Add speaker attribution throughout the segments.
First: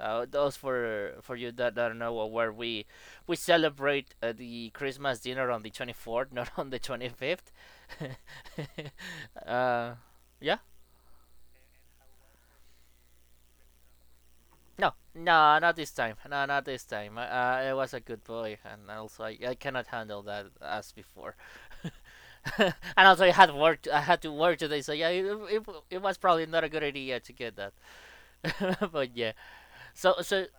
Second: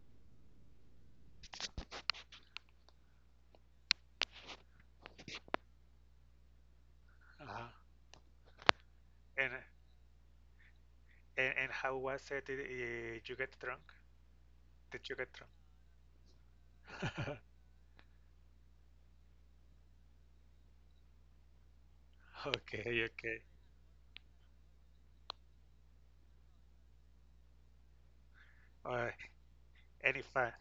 Speaker 1: Those for you that, don't know where we celebrate the Christmas dinner on the 24th, not on the 25th.
Speaker 2: Uh-huh. And,
Speaker 1: uh, yeah.
Speaker 2: and how was it? Did you get drunk?
Speaker 1: No,
Speaker 2: Did you get
Speaker 1: no, not this time. No, not this time. I,
Speaker 2: drunk?
Speaker 1: I I was a good boy, and also I cannot handle that as before. And
Speaker 2: Okay,
Speaker 1: also I
Speaker 2: okay.
Speaker 1: had work. I had to work today, so yeah, it was probably not a good idea to get that.
Speaker 2: Uh,
Speaker 1: But yeah, so
Speaker 2: any
Speaker 1: so
Speaker 2: fun?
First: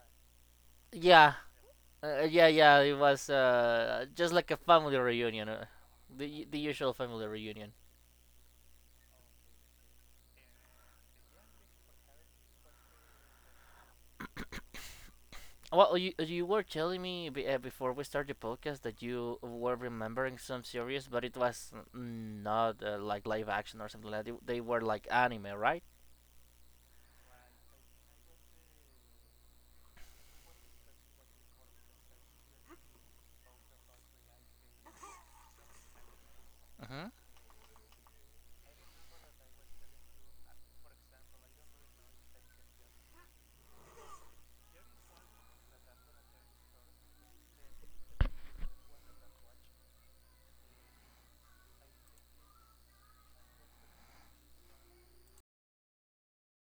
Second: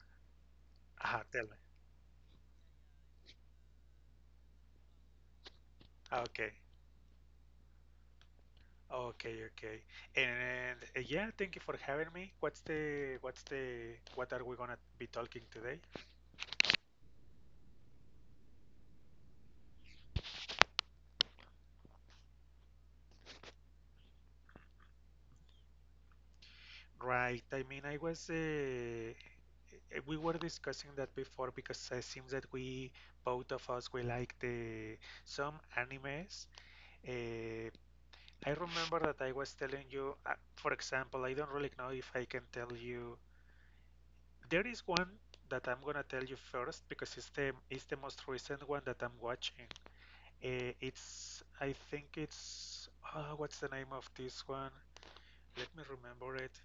Speaker 1: yeah,
Speaker 2: Tell me.
Speaker 1: yeah. It was just like a family reunion, the
Speaker 2: Okay,
Speaker 1: usual family reunion.
Speaker 2: okay, okay. And yeah, thank you for having me. What are we gonna be talking today?
Speaker 1: Well, you were telling me before we started the podcast that you were remembering some series, but it was not like live action or something like that. They were like anime, right?
Speaker 2: Right. I mean, I was we were discussing that before because it seems that we both of us we like the some animes.
Speaker 1: Hmm.
Speaker 2: Uh, I remember that I was telling you, for example, I don't really know if I can tell you. There is one that I'm gonna tell you first because it's the most recent one that I'm watching. It's I think it's what's the name of this one? Let me remember it.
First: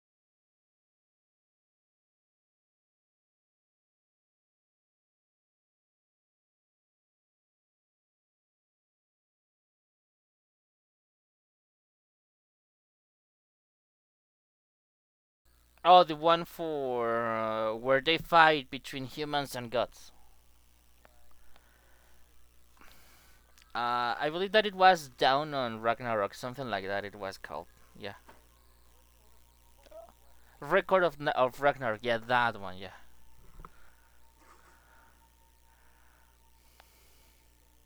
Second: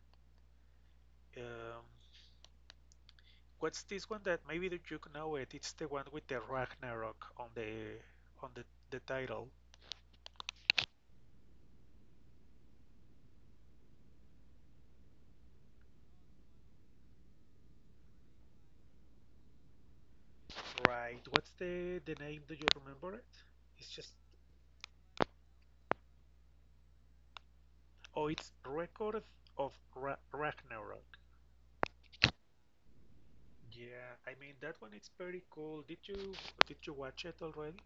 Speaker 2: Um, what's this one that maybe that you know it? It's the one with the Ragnarok on on the the title.
Speaker 1: Oh, the one for where they fight between humans and gods.
Speaker 2: Right. What's the name? Do you remember it? It's just.
Speaker 1: I believe that it was down on Ragnarok, something like that. It was called, yeah,
Speaker 2: Oh, it's Record of
Speaker 1: Record
Speaker 2: Ragnarok.
Speaker 1: of Ragnarok. Yeah, that one. Yeah,
Speaker 2: Yeah, I mean that one it's pretty cool. Did you watch it already?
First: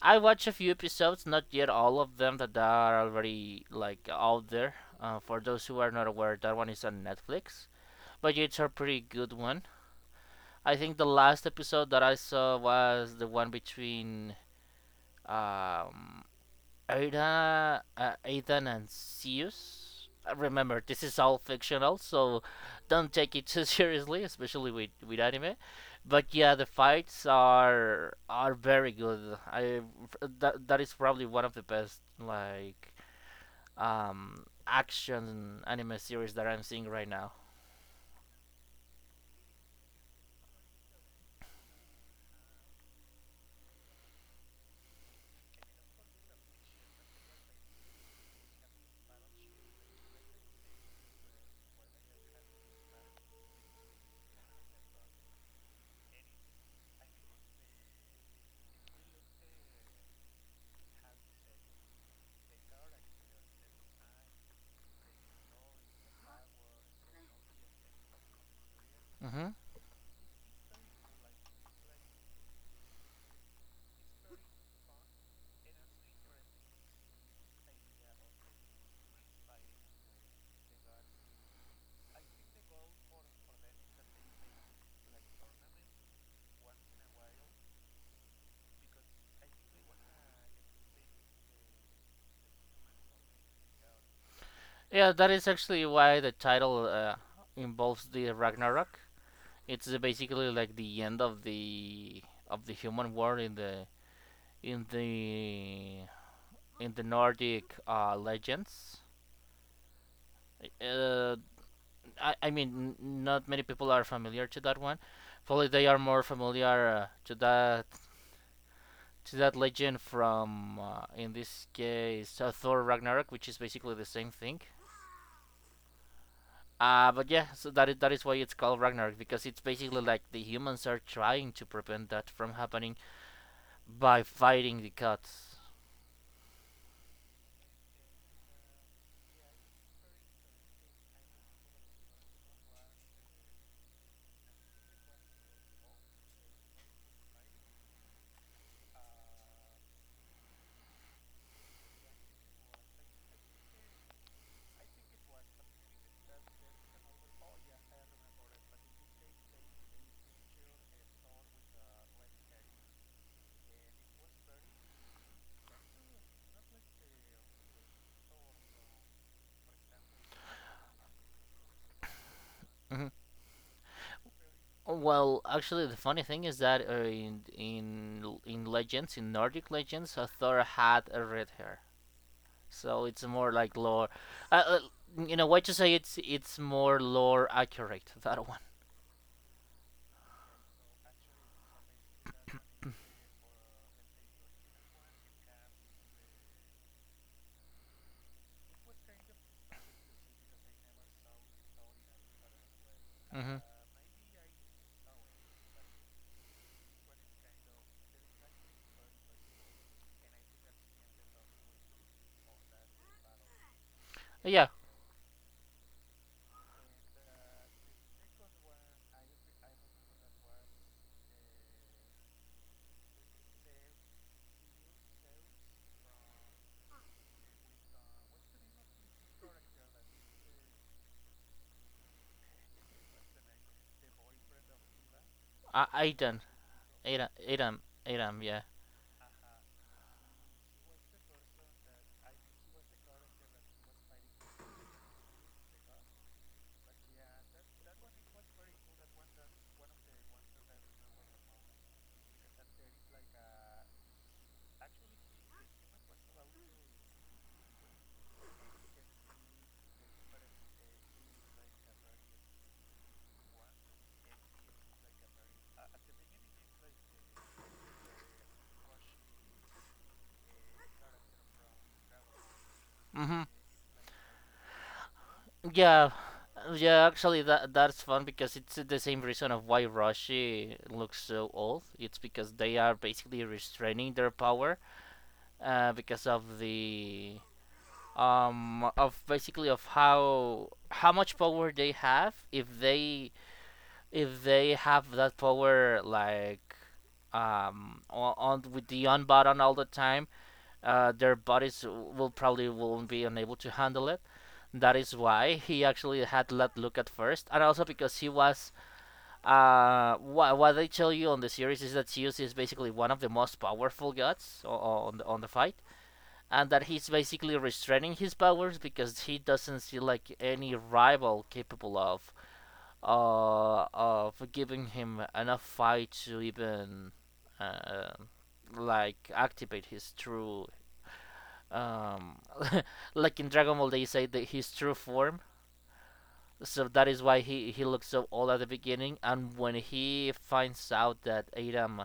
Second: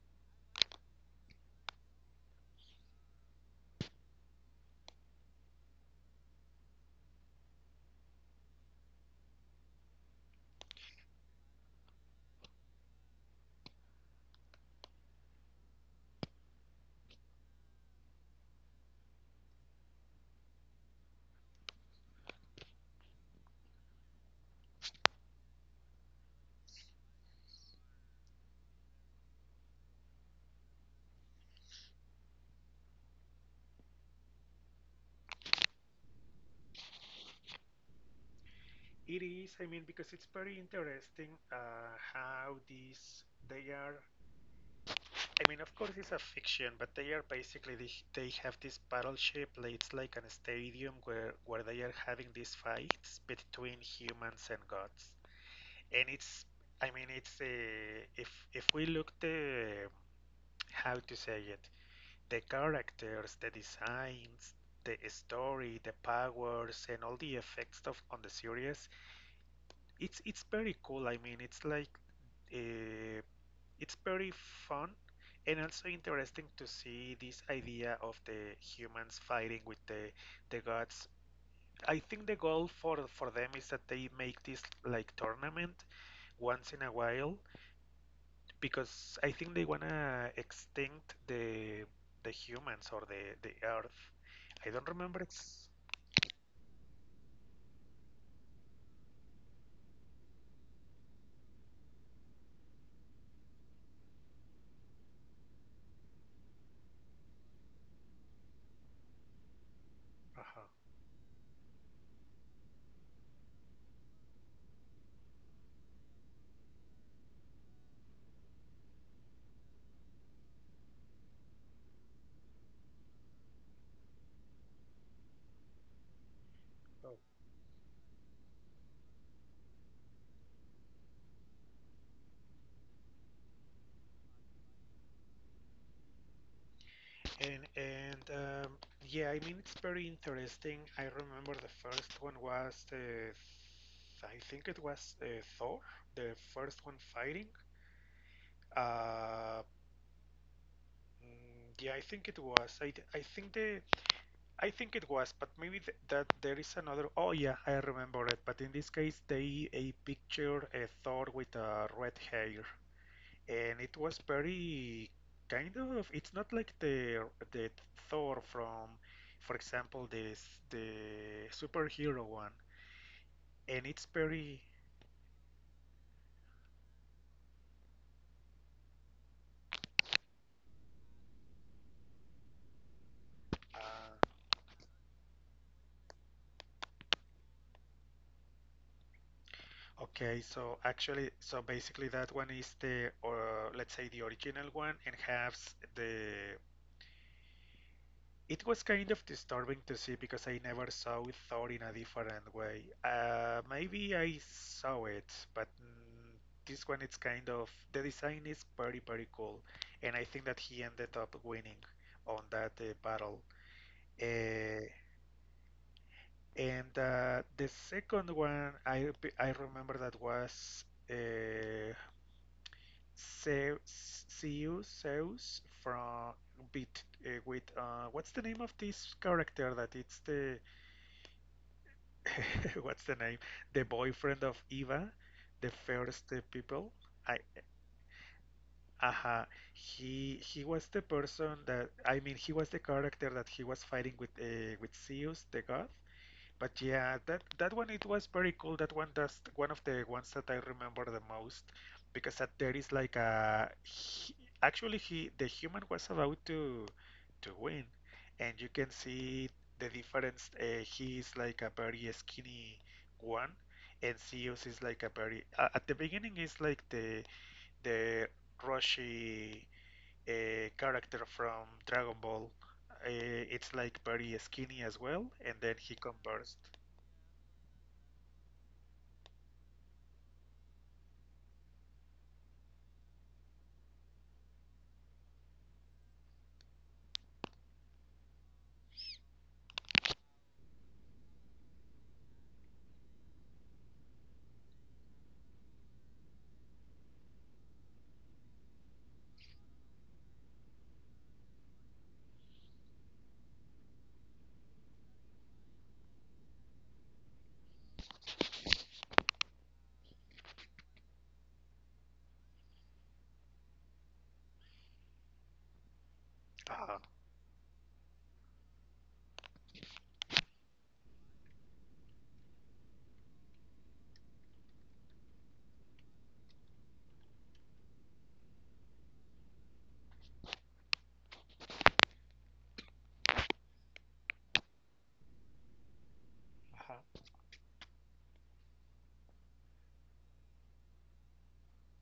Speaker 1: I watched a few episodes, not yet all of them that are already like out there. For those who are not aware, that one is on Netflix, but it's a pretty good one. I think the last episode that I saw was the one between um, Aidan, and Zeus. Remember, this is all fictional, so don't take it too seriously, especially with anime. But yeah, the fights are very good. That is probably one of the best like action anime series that I'm seeing right now.
Speaker 2: It is, I mean, because it's very interesting how these they are. I mean, of course, it's a fiction, but they are basically they have this battleship. Like, it's like an stadium where they are having these fights between humans and gods, and it's. I mean, it's if we look the, how to say it, the characters, the designs, the story, the powers, and all the effects of on the series.
Speaker 1: Hmm.
Speaker 2: It's very cool. I mean, it's like uh, it's very fun and also interesting to see this idea of the humans fighting with the gods. I think the goal for them is that they make this like tournament once in a while because I think they wanna extinct the humans or the earth. I don't
Speaker 1: Yeah,
Speaker 2: remember
Speaker 1: that is
Speaker 2: ex.
Speaker 1: actually why the title involves the Ragnarok. It's basically like the end of the human war in the in the Nordic legends.
Speaker 2: uh
Speaker 1: Uh, I mean, not many people are familiar to that one. Probably they are more familiar to that legend from, in this case, Thor Ragnarok, which is basically the same thing. Uh,
Speaker 2: Oh.
Speaker 1: but yeah, so that is why it's called Ragnarok because it's basically like the humans are trying to prevent that from happening by fighting the gods.
Speaker 2: And yeah, I mean it's very interesting. I remember the first one was I think it was Thor, the first one fighting. Uh, yeah, I think it was. I think the, I think it was, but maybe th that there is another. Oh yeah, I remember it. But in this case, they a picture a Thor with a red hair, and it was very kind of. It's not like the Thor from, for example, this the superhero one,
Speaker 1: Hmm.
Speaker 2: and it's very.
Speaker 1: Well, actually, the funny thing is that in legends, in Nordic legends, Thor had a red hair, so it's more like lore.
Speaker 2: Uh,
Speaker 1: Uh, in a way to say it's more lore accurate that one.
Speaker 2: okay, so actually, so basically, that one is the, or let's say, the original one, and has the. It was kind of disturbing to see because I never saw Thor in a different way.
Speaker 1: Hmm.
Speaker 2: Maybe I saw it, but this one it's kind of the design is very cool, and I think that he ended up winning on that battle.
Speaker 1: Yeah,
Speaker 2: Uh, and the second one I remember that was uh, Zeus, Zeus from bit with what's the name of this character that it's the what's the name? The boyfriend of Eva, the
Speaker 1: I
Speaker 2: first people. I
Speaker 1: Aidan, yeah.
Speaker 2: uh he was the person that, I mean, he was the character that he was fighting with Zeus, the god. But yeah, that that one it was very cool. That one, that's one of the ones that I remember the most because that there is like a he, actually he the human was about to win, and you can see the difference. He is like a very skinny one, and Zeus is like a very at the beginning is like the Roshi character from Dragon Ball.
Speaker 1: Hmm.
Speaker 2: It's like very skinny as well, and then he
Speaker 1: Yeah,
Speaker 2: converts.
Speaker 1: yeah. Actually, that's fun because it's the same reason of why Rashi looks so old. It's because they are basically restraining their power because of the of basically of how much power they have if they have that power like on with the on button all the time, their bodies will probably won't be unable to handle it. That is why he actually had that look at first, and also because he was what they tell you on the series is that Zeus is basically one of the most powerful gods on on the fight, and that
Speaker 2: Uh-huh.
Speaker 1: he's basically restraining his powers because he doesn't see like any rival capable of giving him enough fight to even uh, like activate his true um, like in Dragon Ball they say that his true form. So that
Speaker 2: Uh-huh.
Speaker 1: is why he looks so old at the beginning. And when he finds out that Adam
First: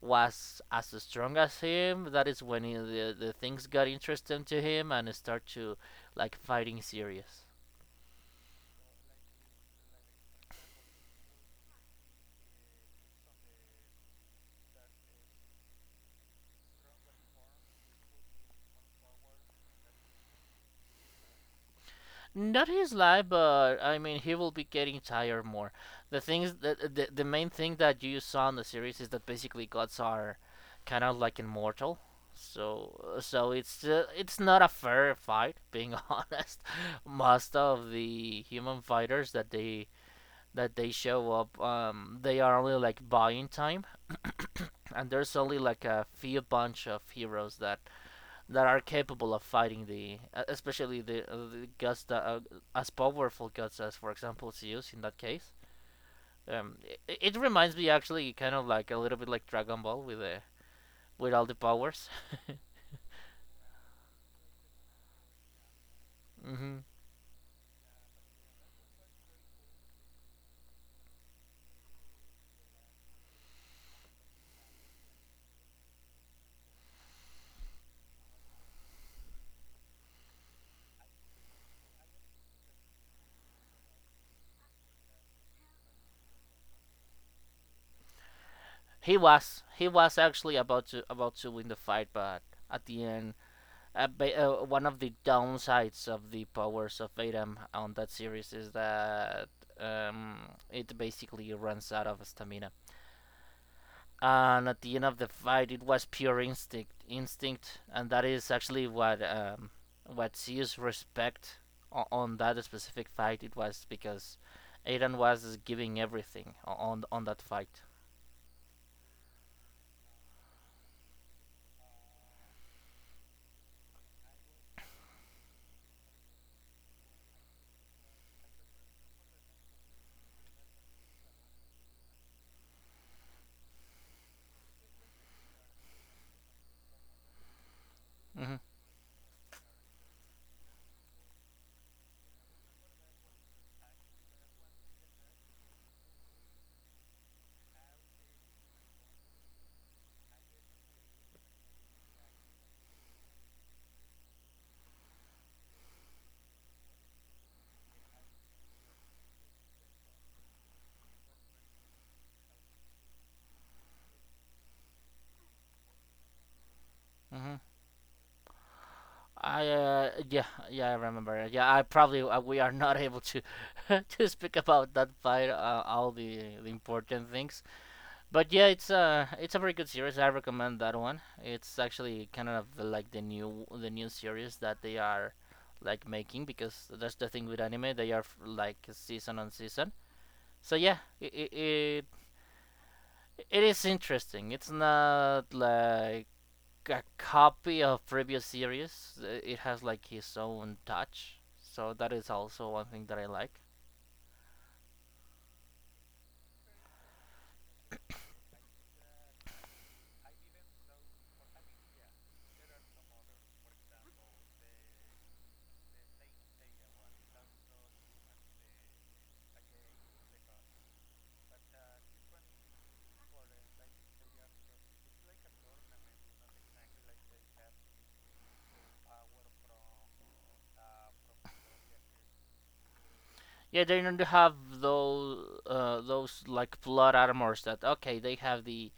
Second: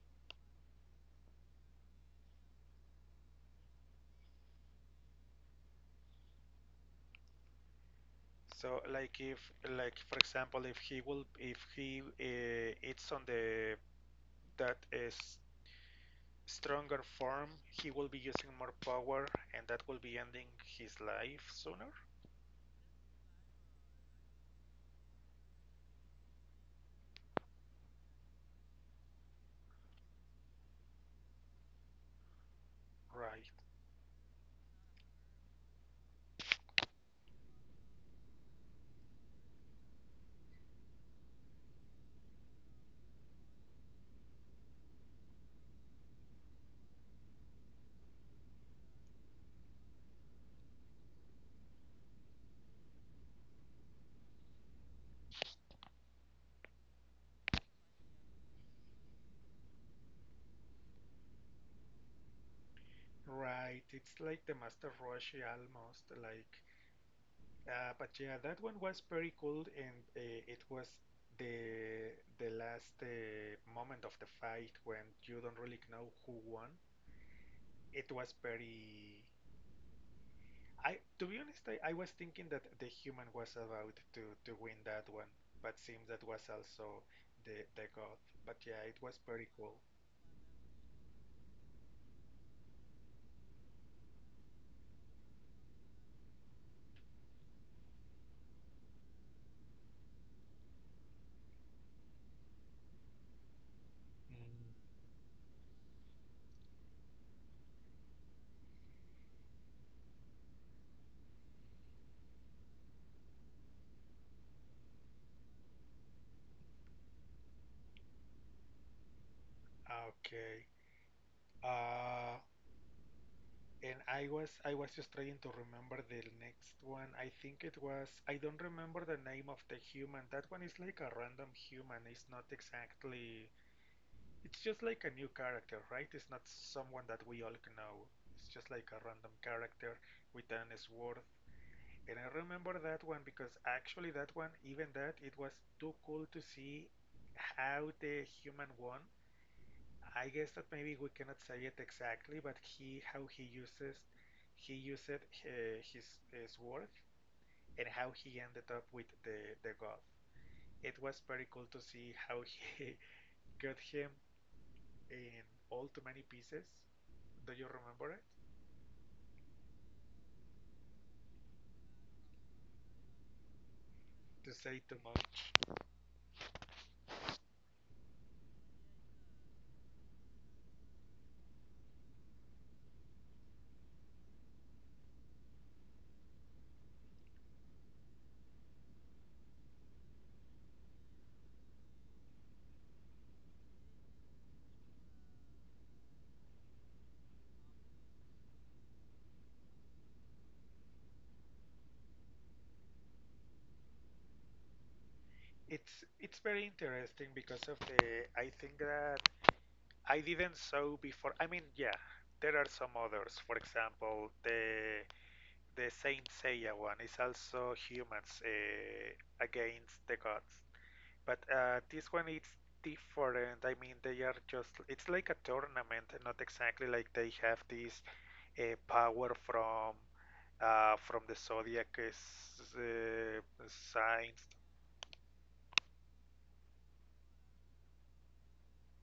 Speaker 1: was as strong as him, that is when the things got interesting to him and start to like fighting serious.
Speaker 2: So like if, like for example, if he will if he it's on the that is stronger form, he will be using more power and that will be ending his life sooner.
Speaker 1: Not his life, but I mean, he will be getting tired more. The things that the main thing that you saw in the series is that basically gods are kind of like immortal. So
Speaker 2: Right.
Speaker 1: so it's not a fair fight, being honest. Most of the human fighters that they show up, they are only like buying time, and there's only like a few bunch of heroes that are capable of fighting especially the gods that are as powerful gods as, for example, Zeus in that case. Um, it reminds me actually kind of like a little bit like Dragon Ball with with all the powers.
Speaker 2: Right. It's like the Master Roshi almost like
Speaker 1: Mm-hmm.
Speaker 2: but yeah that one was pretty cool and it was the last moment of the fight when you don't really know who won. It was very. To be honest, I was thinking that the human was about to win that one, but seems that was also the god. But yeah, it was pretty cool.
Speaker 1: He was actually about to win the fight, but at the end, one of the downsides of the powers of Adam on that series is that, um, it basically runs out of stamina,
Speaker 2: Mm.
Speaker 1: and at the end of the fight it was pure instinct, and that is actually what, what Zeus respect on that specific fight it was because Aiden was giving everything on that fight.
Speaker 2: Okay. Uh, and I was just trying to remember the next one. I think it was, I don't remember the name of the human. That one is like a random human. It's not exactly. It's just like a new character, right? It's not someone that we all know. It's
Speaker 1: Hmm.
Speaker 2: just like a random character with an sword. And I remember that one because actually that one, even that, it was too cool to see how the human won. I guess that maybe we cannot say it exactly, but he how he uses he used his sword and how he ended up with the god. It was very cool to see how he got him in all too many pieces. Do
Speaker 1: Hmm.
Speaker 2: you remember it?
Speaker 1: I yeah, yeah I remember, yeah I probably we are not able to to
Speaker 2: To
Speaker 1: speak
Speaker 2: say too
Speaker 1: about that
Speaker 2: much.
Speaker 1: fight the important things. But yeah, it's a very good series. I recommend that one. It's actually kind of like the new series that they are like making because that's the thing with anime. They are like season on season. So yeah, it is interesting. It's not like a copy of previous series. It has like his own touch. So that is also one thing that I like.
Speaker 2: It's very interesting because of the I think that I didn't saw before. I mean, yeah, there are some others. For example, the Saint Seiya one is also humans against the gods, but this one is different. I mean, they are just it's like a tournament, not exactly like they have this power from the zodiac is, uh,
Speaker 1: Yeah, they don't
Speaker 2: signs,
Speaker 1: have those like plot armors that okay they have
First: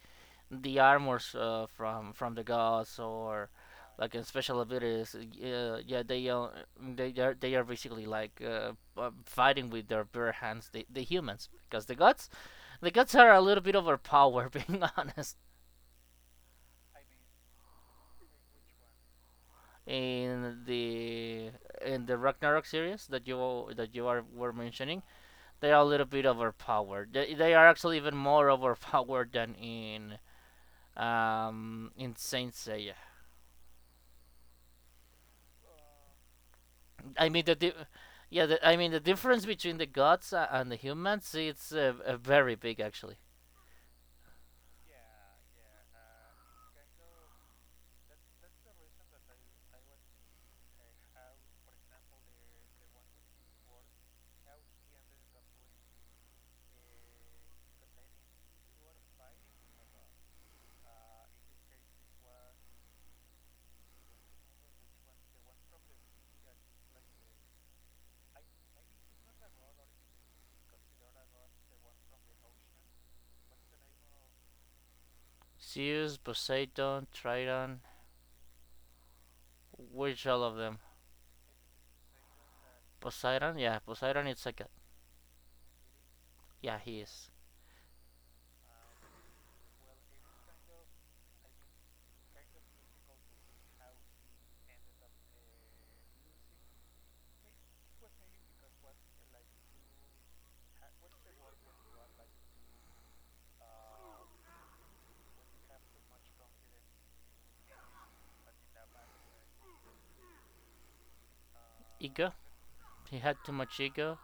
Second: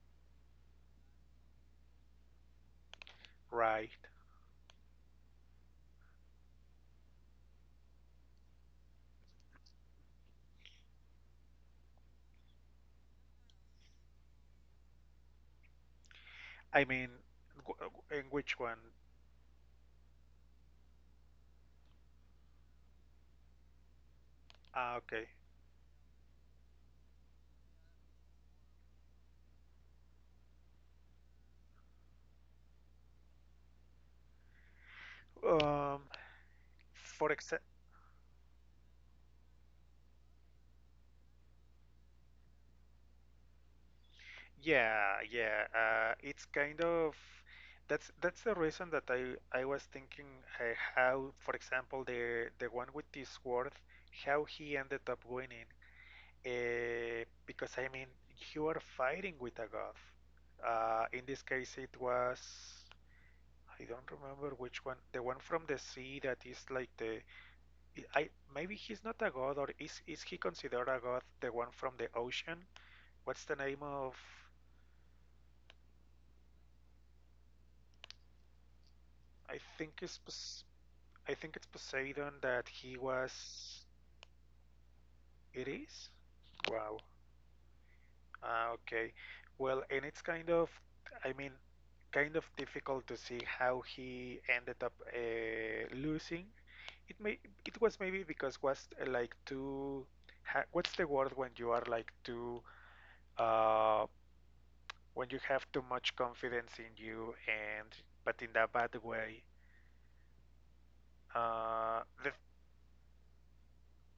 Speaker 1: the armors from the gods or
Speaker 2: right?
Speaker 1: like in special abilities yeah they are they are basically like fighting with their bare hands the humans because the gods are a little bit overpowered being honest.
Speaker 2: I mean, w- w- in which one?
Speaker 1: In the in the Ragnarok series that you are were
Speaker 2: Ah,
Speaker 1: mentioning,
Speaker 2: okay.
Speaker 1: they are a little bit overpowered, they are actually even more overpowered than in Saint Seiya.
Speaker 2: Um,
Speaker 1: I
Speaker 2: for
Speaker 1: mean the,
Speaker 2: exa.
Speaker 1: di- yeah, I mean the difference between the gods and the humans it's very big actually.
Speaker 2: Yeah, yeah. It's kind of that's the reason that I was thinking how, for example, the one with this sword, how he ended up winning. Because I mean, you are fighting with a god. In this case, it was I don't remember which one. The one from the sea that is like the I maybe he's not a god or is he considered a god? The one from the ocean? What's the name of?
Speaker 1: Zeus, Poseidon, Triton,
Speaker 2: I think it's
Speaker 1: which all of them?
Speaker 2: I think it's Poseidon that he
Speaker 1: Poseidon, yeah,
Speaker 2: was.
Speaker 1: Poseidon. It's like a
Speaker 2: It is?
Speaker 1: yeah,
Speaker 2: Wow.
Speaker 1: he is.
Speaker 2: Ah, okay. Well, and it's kind of, I mean, kind of difficult to see how he ended up losing. It may, it was maybe because was like too. Ha, what's the word when you are like too, uh, when you have too much confidence in you and, but in a bad way.
Speaker 1: Ego.
Speaker 2: The
Speaker 1: He had too much ego.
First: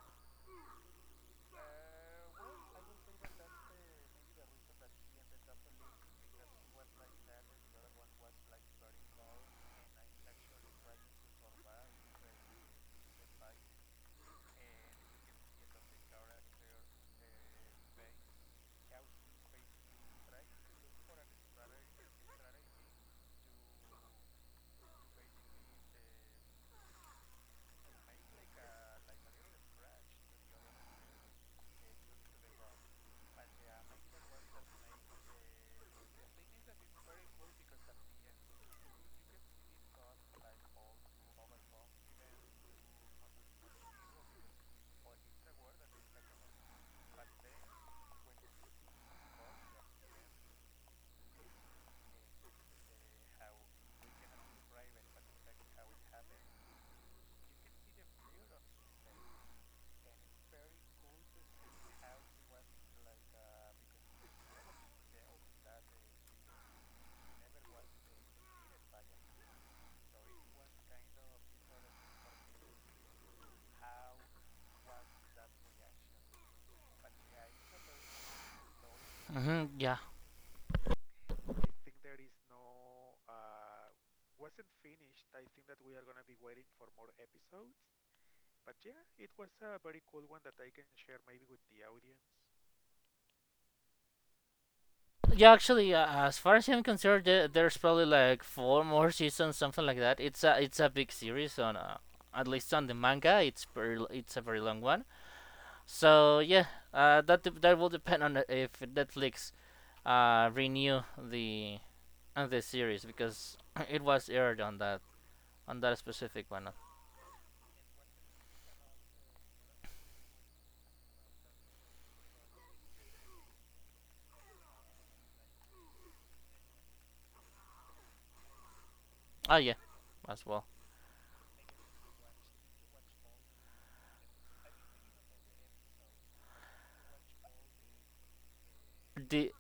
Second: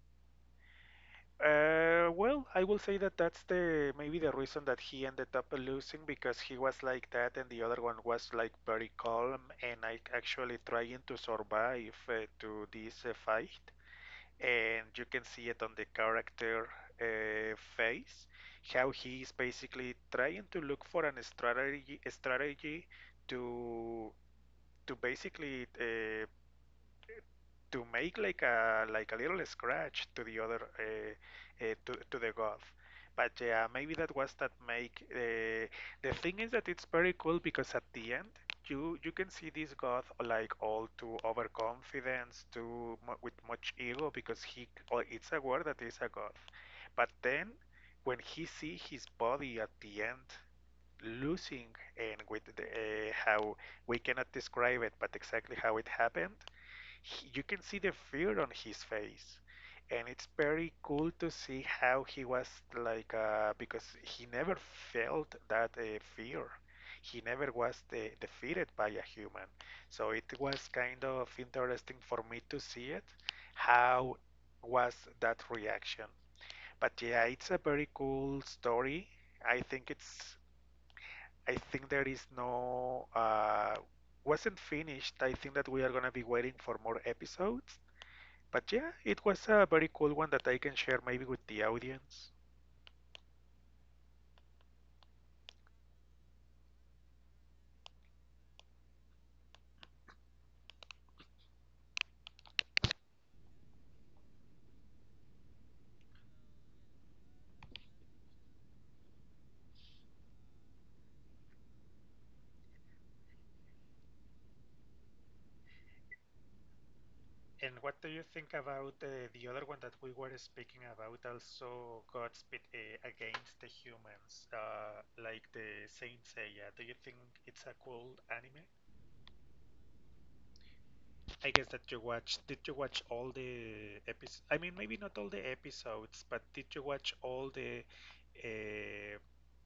Speaker 2: Well, I will say that that's the maybe the reason that he ended up losing because he was like that and the other one was like very calm and like actually trying to survive to this fight. And you can see it on the character face how he is basically trying to look for an strategy to to basically to make like a little scratch to the other to the god. But yeah, maybe that was that make. The thing is that it's very cool because at the end you you can see this god like all too overconfidence, too with much ego because he oh, it's a word that is a god. But then when he see his body at the end losing and with the, how we cannot describe it, but exactly how it happened, you can see the fear on his face, and it's very cool to see how he was like because he never felt that fear, he never was defeated by a human, so it was kind of interesting for me to see it how was that reaction. But yeah, it's a very cool story. I
Speaker 1: Hmm.
Speaker 2: think
Speaker 1: Yeah,
Speaker 2: it's, I think there is no wasn't finished. I think that we are going to be waiting for more episodes. But yeah, it was a very cool one that I can share maybe with the audience.
Speaker 1: yeah. Actually, as far as I'm concerned, there's probably like four more seasons, something like that. It's a big series on, at least on the manga. It's very, it's a very long one. So yeah, that will depend on the- if Netflix renew the on the series because it was aired on that specific one.
Speaker 2: And what do you think about the other one that we were speaking about, also Godspeed Against the Humans, like the Saint Seiya? Do you think it's a cool anime?
Speaker 1: Oh yeah, as well.
Speaker 2: I guess that you watched. Did you watch all the episodes? I mean, maybe not all the episodes, but did you watch all the? Uh,
Speaker 1: The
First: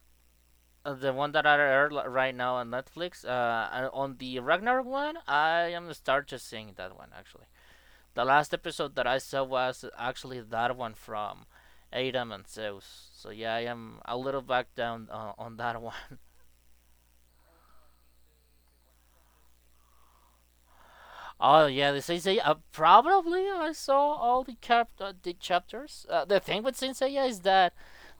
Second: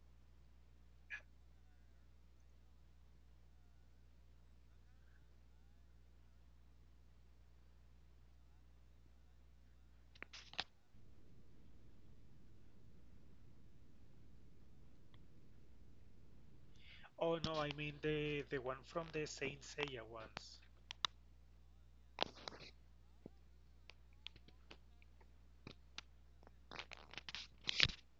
Speaker 1: the one that I aired right now on Netflix, and on the Ragnarok one, I am start just seeing that one actually. The last episode that I saw was actually that one from Adam and Zeus. So yeah, I am a little back down on that one.
Speaker 2: oh no, I mean the one from the Saint Seiya ones.
Speaker 1: Oh yeah, the Sensei. Probably I saw all the cap the chapters. The thing with Sensei is that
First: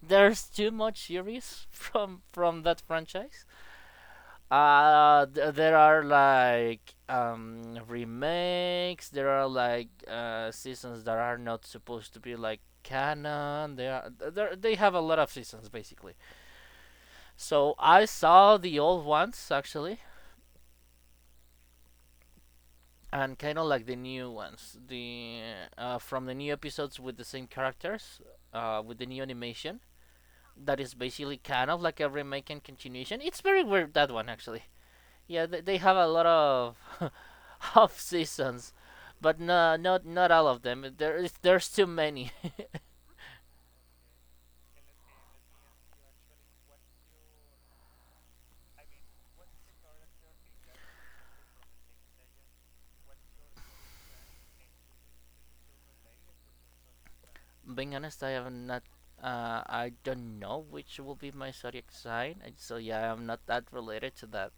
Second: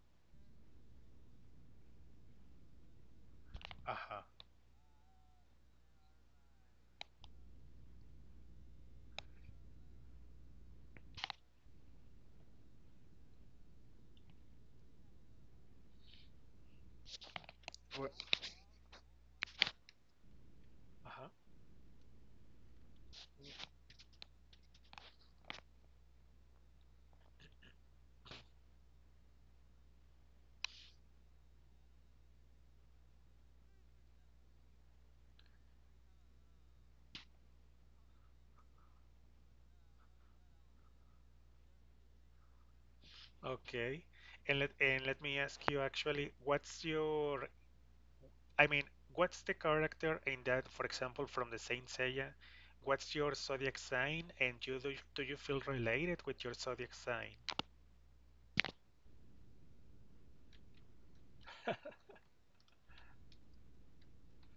Speaker 1: there's too much series from that franchise.
Speaker 2: Uh huh.
Speaker 1: There are like remakes. There are like seasons that are not supposed to be like canon. They have a lot of seasons basically. So I
Speaker 2: Well,
Speaker 1: saw the old ones actually.
Speaker 2: Uh huh.
Speaker 1: And kind of like the new ones, the from the new episodes with the same characters, with the new animation. That is basically kind of like a remake and continuation. It's very weird that one actually. Yeah, they have a lot of half seasons, but no, not all of them. There's too many.
Speaker 2: Okay. And let me ask you actually, what's your, I mean, what's the character in that, for example, from the Saint Seiya? What's your zodiac sign, and you do do you feel related with your zodiac sign?
Speaker 1: Being honest, I have not. I don't know which will be my zodiac sign, so yeah, I'm not that related to that.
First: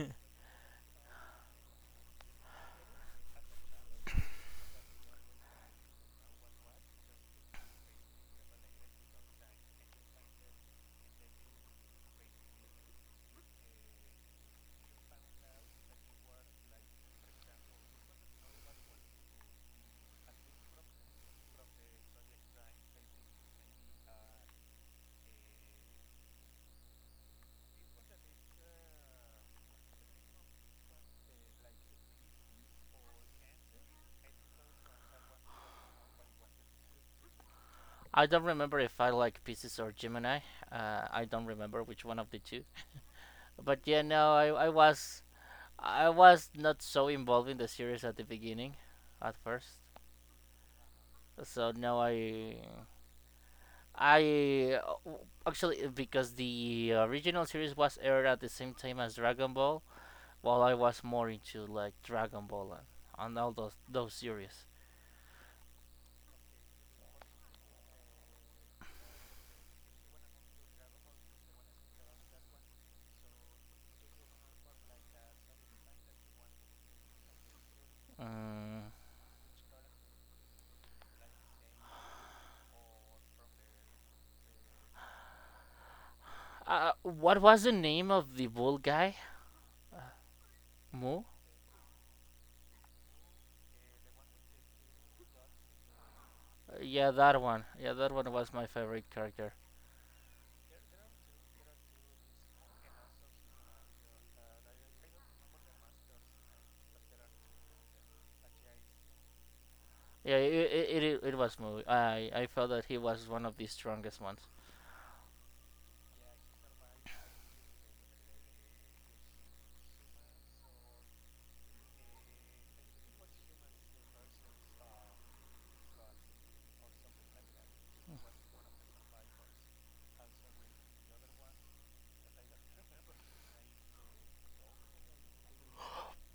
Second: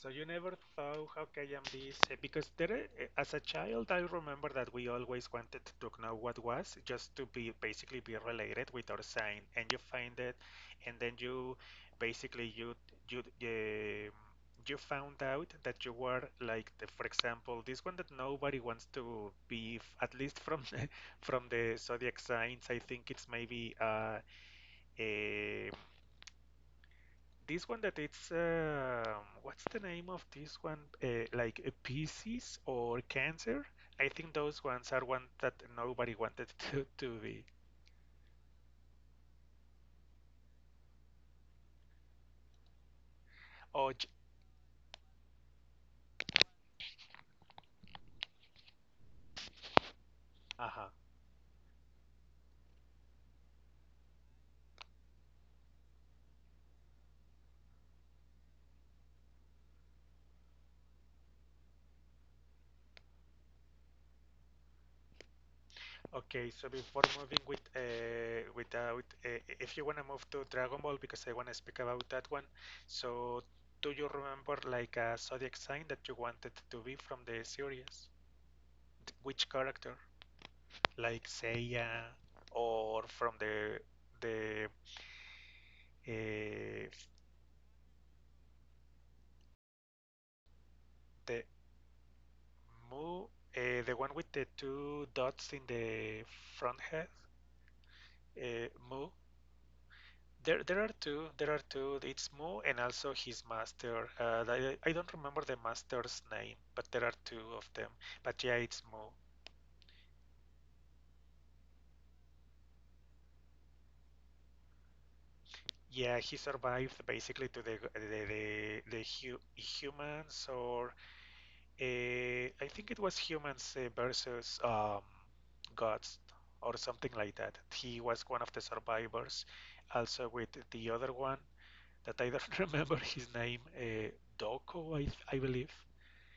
Speaker 2: So you never thought, how can I be safe? Because there, as a child, I remember that we always wanted to know what was, just to be basically be related with our sign, and you find it, and then basically you you um you found out that you were like, the, for example, this one that nobody wants to be, at least from the, from the zodiac signs. I think it's maybe a. This one that it's what's the name of this one? Like Pisces or Cancer? I think those ones are one that nobody wanted to be.
Speaker 1: I don't remember if I like Pisces or Gemini. I don't remember which one of the two. But
Speaker 2: Oh,
Speaker 1: yeah,
Speaker 2: j-
Speaker 1: no, I was not so involved in the series at the beginning, at first.
Speaker 2: uh-huh.
Speaker 1: So now I actually because the original series was aired at the same time as Dragon Ball, while I was more into like Dragon Ball and all those series.
Speaker 2: Okay, so before moving with if you wanna move to Dragon Ball because I wanna speak about that one. So do you remember like a zodiac sign that you wanted to be from the series?
Speaker 1: Um,
Speaker 2: Which character? Like Seiya or from the uh,
Speaker 1: what was the name of the bull guy? Mu?
Speaker 2: the Mu, the one with the two dots in the front head,
Speaker 1: Yeah, that one. Yeah, that one was my
Speaker 2: Mu.
Speaker 1: favorite character.
Speaker 2: There are two. There are two. It's Mu and also his master. I don't remember the master's name, but there are two of them. But yeah, it's Mu.
Speaker 1: Yeah, it was movie. I felt that he was one of the strongest ones.
Speaker 2: Yeah, he survived basically to the hu- humans or I think it was humans versus gods or something like that. He was one of the survivors. Also with the other one that I don't remember his name, Doko, I believe.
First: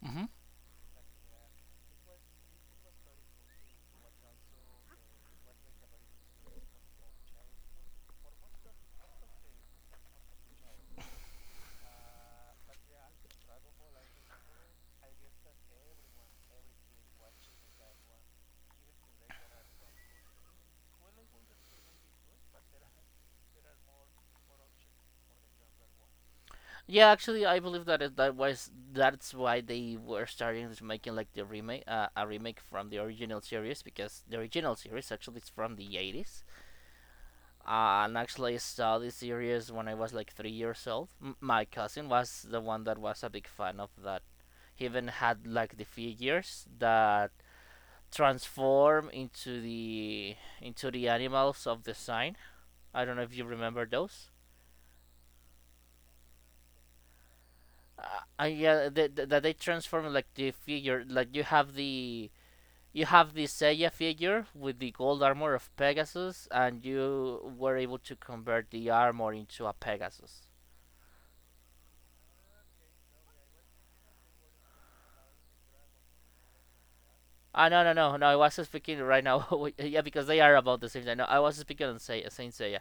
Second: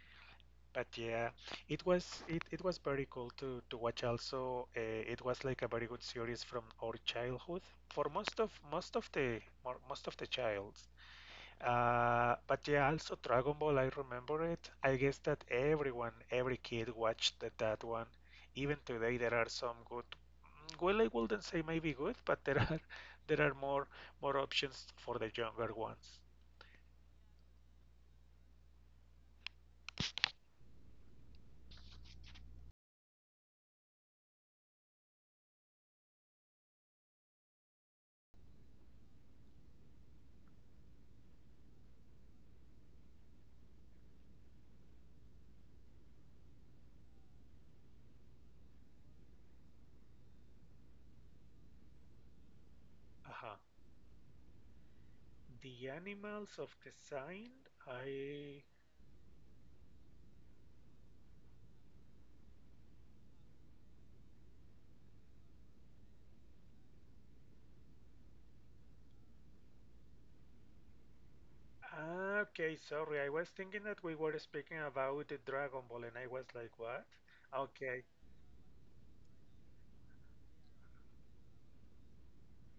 Speaker 1: hmm
Speaker 2: But yeah, it was very cool to watch. Also, it was like a very good series from our childhood. For most of the child but yeah, also Dragon Ball, I remember it. I guess that everyone, every kid watched that one. Even today, there are some good. Well, I wouldn't say maybe good, but there are there are more options for the younger ones.
Speaker 1: Yeah, actually, I believe that it, that was that's why they were starting to making like the remake, a remake from the original series because the original series actually is from the 80s. And actually, I saw this series when I was like 3 years old. My cousin was the one that was a big fan of that. He even had like the figures that transform into the animals of the sign. I don't know if you
Speaker 2: Uh-huh.
Speaker 1: remember those.
Speaker 2: The animals of the sign. I
Speaker 1: Yeah, that they transform like the figure, like you have the Seiya figure with the gold armor of Pegasus, and you were able to convert the armor into a Pegasus.
Speaker 2: ah, okay, sorry. I was thinking that we were speaking about the Dragon Ball, and I was like, what?
Speaker 1: Ah, no, no,
Speaker 2: Okay.
Speaker 1: no, no! I was speaking right now. Yeah, because they are about the same. I know. I was speaking on Say Saint Seiya,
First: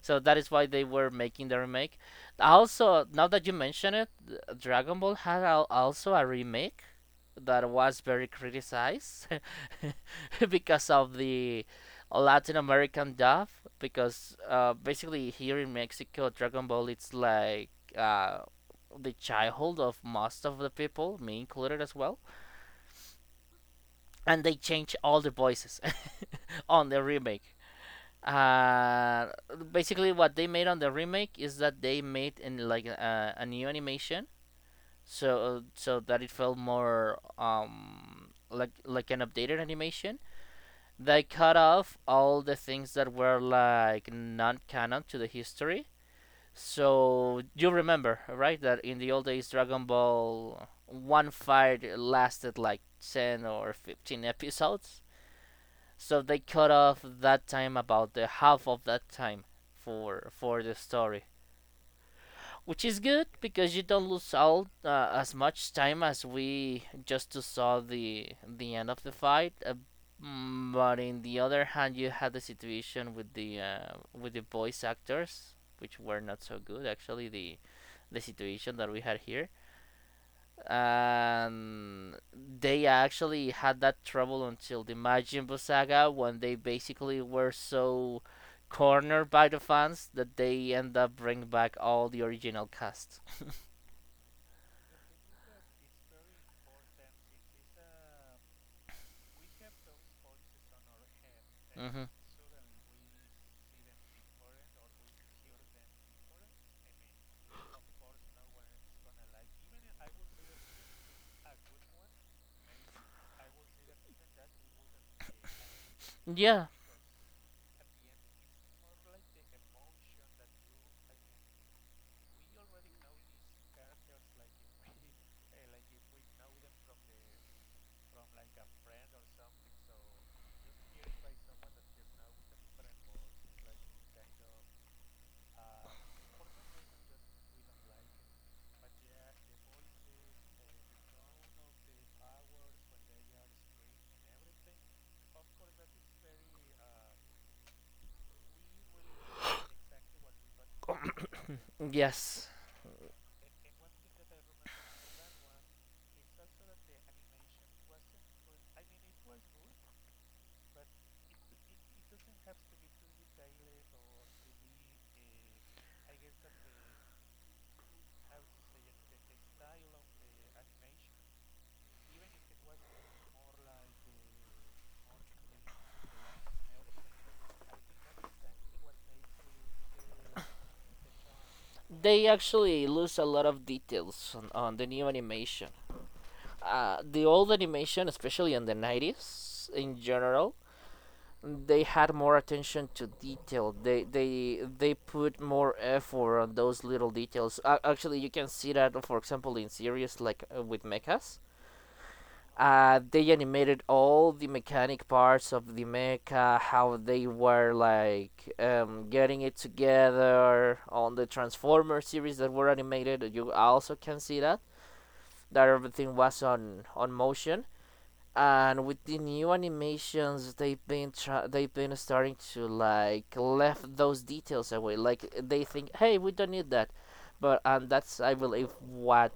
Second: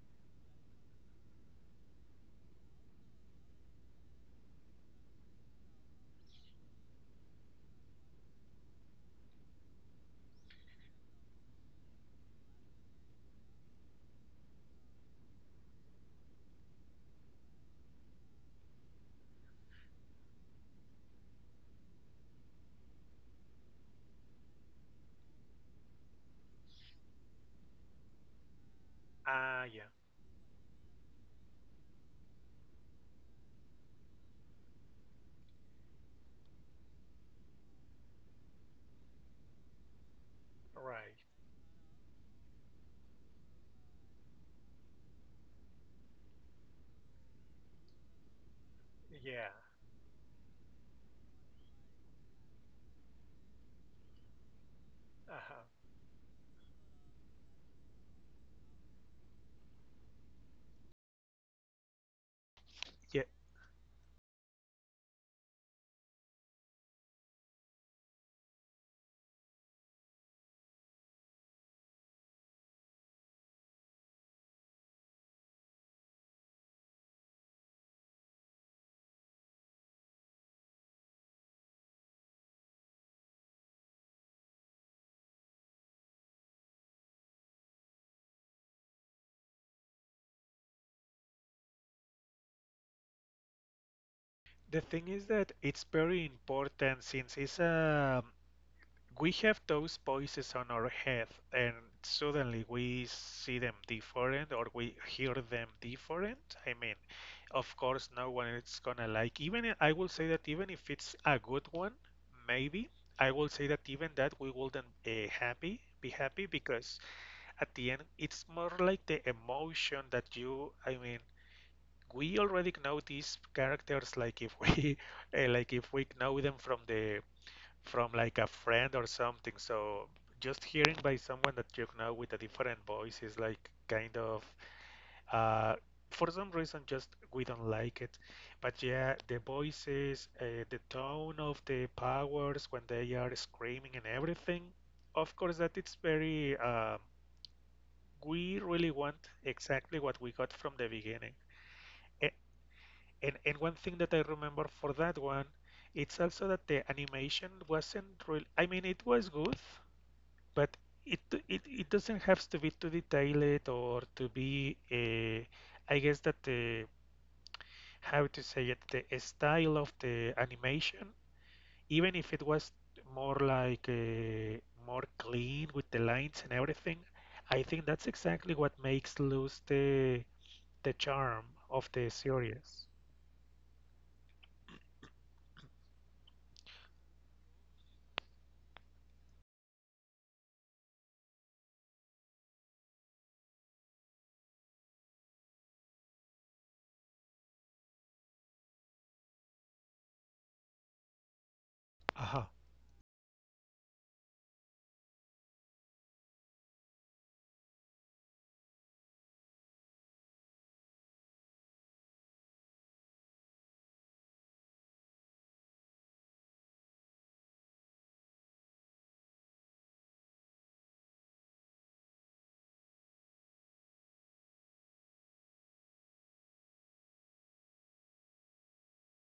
Speaker 1: so that is why they were making the remake. Also, now that you mention it, Dragon Ball had also a remake that was very criticized because of the Latin American dub. Because basically here in Mexico, Dragon Ball it's like uh, the childhood of most of the people, me included as well, and they changed all the voices on the remake. Uh,
Speaker 2: Ah, yeah.
Speaker 1: Basically, what they made on the remake is that they made in like a new animation, so that it felt more like an updated animation. They
Speaker 2: Right.
Speaker 1: cut off all the things that were like non-canon to the history. So you remember, right, that in the old days,
Speaker 2: Yeah.
Speaker 1: Dragon Ball one fight lasted like 10 or 15 episodes,
Speaker 2: Uh-huh.
Speaker 1: so they cut off that time about the half of that time for the story, which is
Speaker 2: Yeah.
Speaker 1: good because you don't lose all as much time as we just saw the end of the fight. But in the other hand, you had the situation with the voice actors, which were not so good actually. The situation that we had here, and they actually had that trouble until the Majin Buu saga, when they basically were so cornered by the fans that they end up bringing back all the original cast.
Speaker 2: The thing is that it's very important since it's a we have those voices on our head and
Speaker 1: hmm
Speaker 2: suddenly we see them different or we hear them different. I mean, of course, no one is gonna like. Even I- will say that even if it's a good one, maybe I will say that even that we wouldn't happy be happy
Speaker 1: Yeah,
Speaker 2: because at the end it's more like the emotion that you. I mean we already know these characters like if we like if we know them from the from like a friend or something so just hearing by someone that you know with a different voice is like kind of uh for some reason just we don't like it but yeah the voices the tone of the powers when they are screaming and everything of course that it's very we really want exactly what we got from the beginning a-
Speaker 1: yes.
Speaker 2: and one thing that I remember for that one, it's also that the animation wasn't real. I mean, it was good, but it it doesn't have to be too detailed or to be. I guess that the how to say it, the style of the animation, even if it was more like more clean with the lines and everything, I think that's exactly what makes lose the charm of the
Speaker 1: They
Speaker 2: series.
Speaker 1: actually lose a lot of details on the new animation. The old animation, especially in the 90s in general, they had more attention to detail. They put more effort on those little details. Actually, you can see that, for example, in series like with mechas.
Speaker 2: Aha.
Speaker 1: They animated all the mechanic parts of the mecha, how they were like getting it together on the Transformers series that were animated. You also can see that everything was on motion, and with the new animations they've been starting to like left those details away, like they think, hey, we don't need that. But and that's I believe what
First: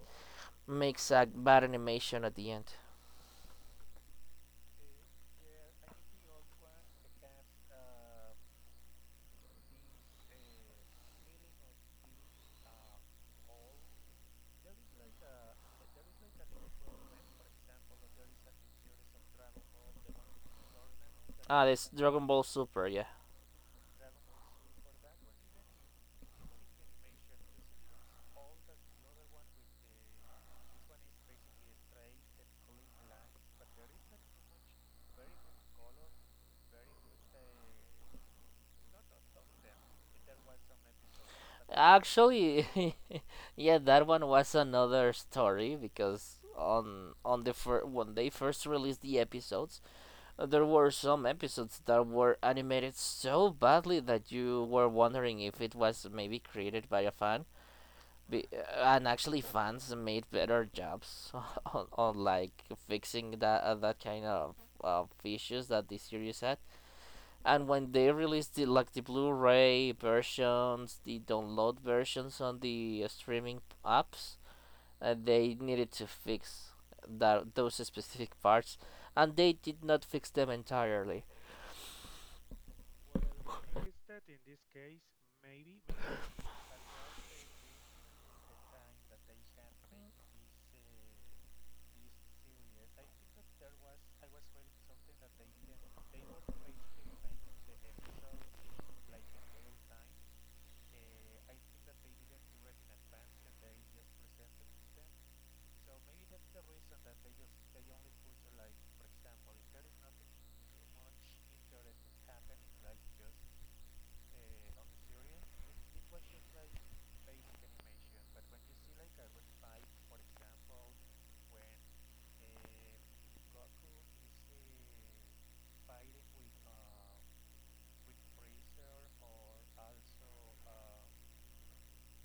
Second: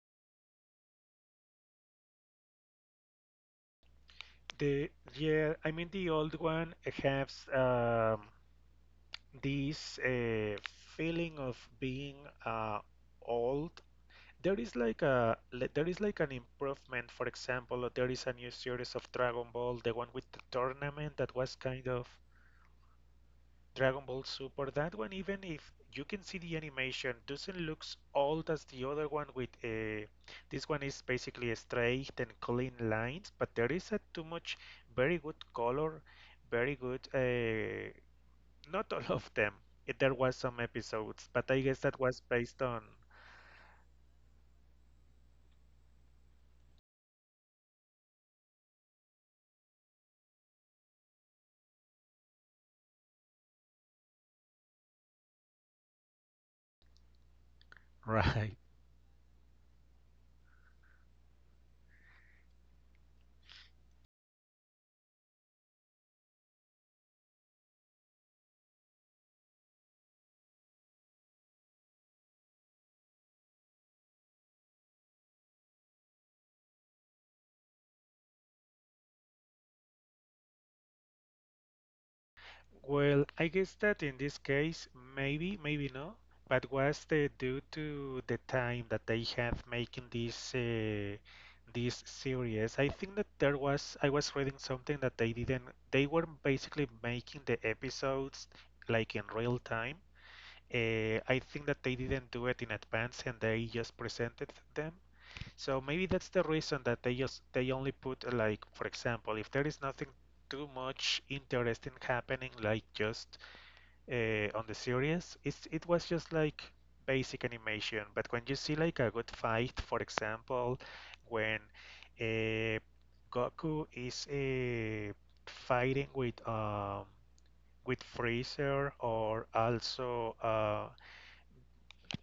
Speaker 1: makes a bad animation at the end.
Speaker 2: The yeah, I mean the old one has this feeling of being uh, old. There is like a le- there is like an improvement. For example, there is a new series of Dragon Ball, the one with the tournament that was
Speaker 1: Ah,
Speaker 2: kind
Speaker 1: this
Speaker 2: of
Speaker 1: Dragon Ball Super, yeah.
Speaker 2: Dragon Ball Super, that one, even if you can see the animation, doesn't look old as the other one with this one is basically straight and clean lines, but there is a too much very good color, very good, not all of them. There was some episodes, but I guess that was based on
Speaker 1: Actually, yeah, that one was another story because when they first released the episodes, there were some episodes that were animated so badly that you were wondering if it was maybe created by a fan. Be-
Speaker 2: Right.
Speaker 1: and actually, fans made better jobs on like fixing that that kind of issues that the series had. And when they released the like the Blu-ray versions, the download versions on the streaming apps, they needed to fix that those specific parts, and they did not fix them entirely.
Speaker 2: Well, I guess that in this case, maybe no, but was the due to the time that they have making this this series. I think that there was I was reading something that they didn't. They were basically making the episodes like in real time. I think that they didn't do it in advance and they just presented them. So maybe that's the reason that they only put like for example, if there is nothing too much interesting happening like just on the series, it's it was just like basic animation. But when you see like a good fight, for example, when uh, Goku is fighting with Freezer or also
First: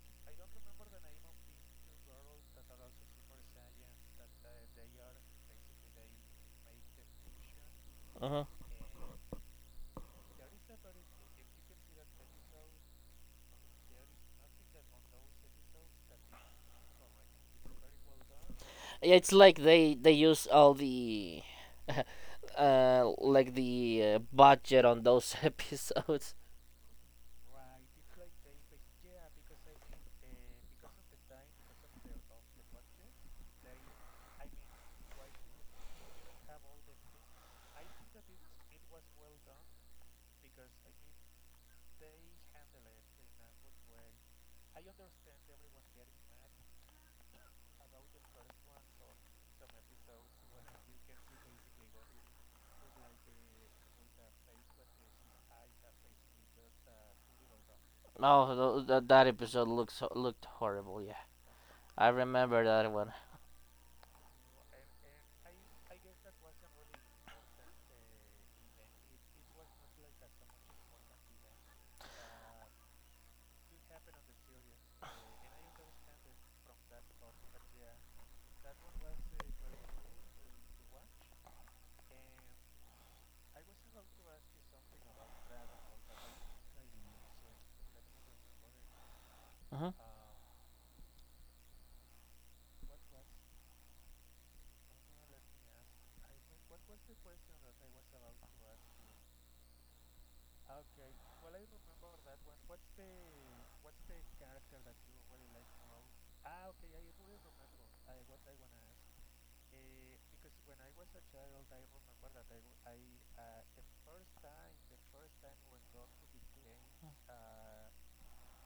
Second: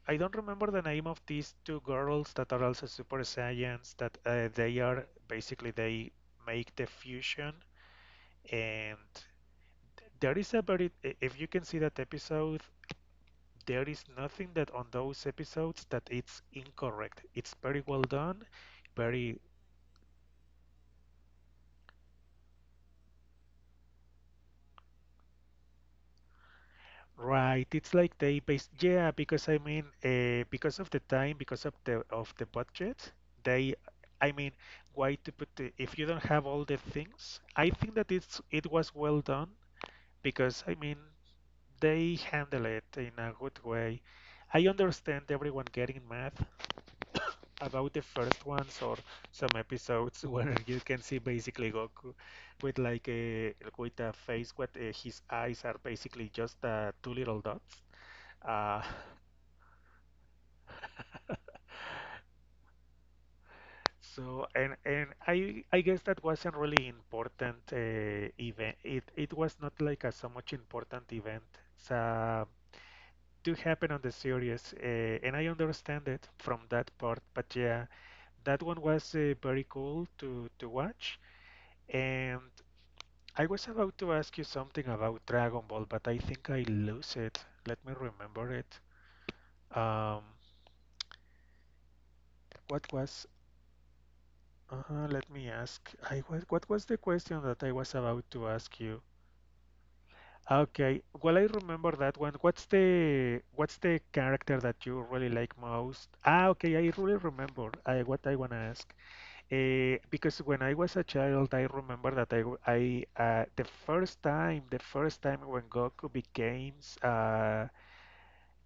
Speaker 2: I don't remember the name of these two girls that are also Super Saiyans, that they are basically they make the fusion
Speaker 1: Uh-huh.
Speaker 2: and there is a very if you can see that episode, there is nothing that on those episodes that it's incorrect. It's very well done,
Speaker 1: It's
Speaker 2: very
Speaker 1: like they use all the. Like the budget on those episodes.
Speaker 2: Right, it's like they based, yeah, because I mean, because of the time, because of the budget, they, I mean, why to put the, if you don't have all the things, I think that it's it was well done because I mean, they handle it in a good way. I understand everyone getting mad about the first ones or some episodes where you can see basically Goku with like a with a face what his eyes are basically just two little dots
Speaker 1: Oh,
Speaker 2: uh,
Speaker 1: that episode looks looked horrible. Yeah, I remember that one.
Speaker 2: so and I guess that wasn't really important event. It was not like a so much important event. So do happen on the series, and I understand it from that part. But yeah, that one was very cool to watch. And I was about to ask you something about Dragon Ball, but I think I lose it. Let me remember it.
Speaker 1: Uh
Speaker 2: Um, what was? Let me ask. I was, what was the question that I was about to ask you? Ah, okay, well, I remember that one. What's the character that you really like most? Ah, okay, I really remember I, what I want to ask. Because when I was a child, I remember that I, w- I, the first time when Goku became
Speaker 1: huh.
Speaker 2: uh,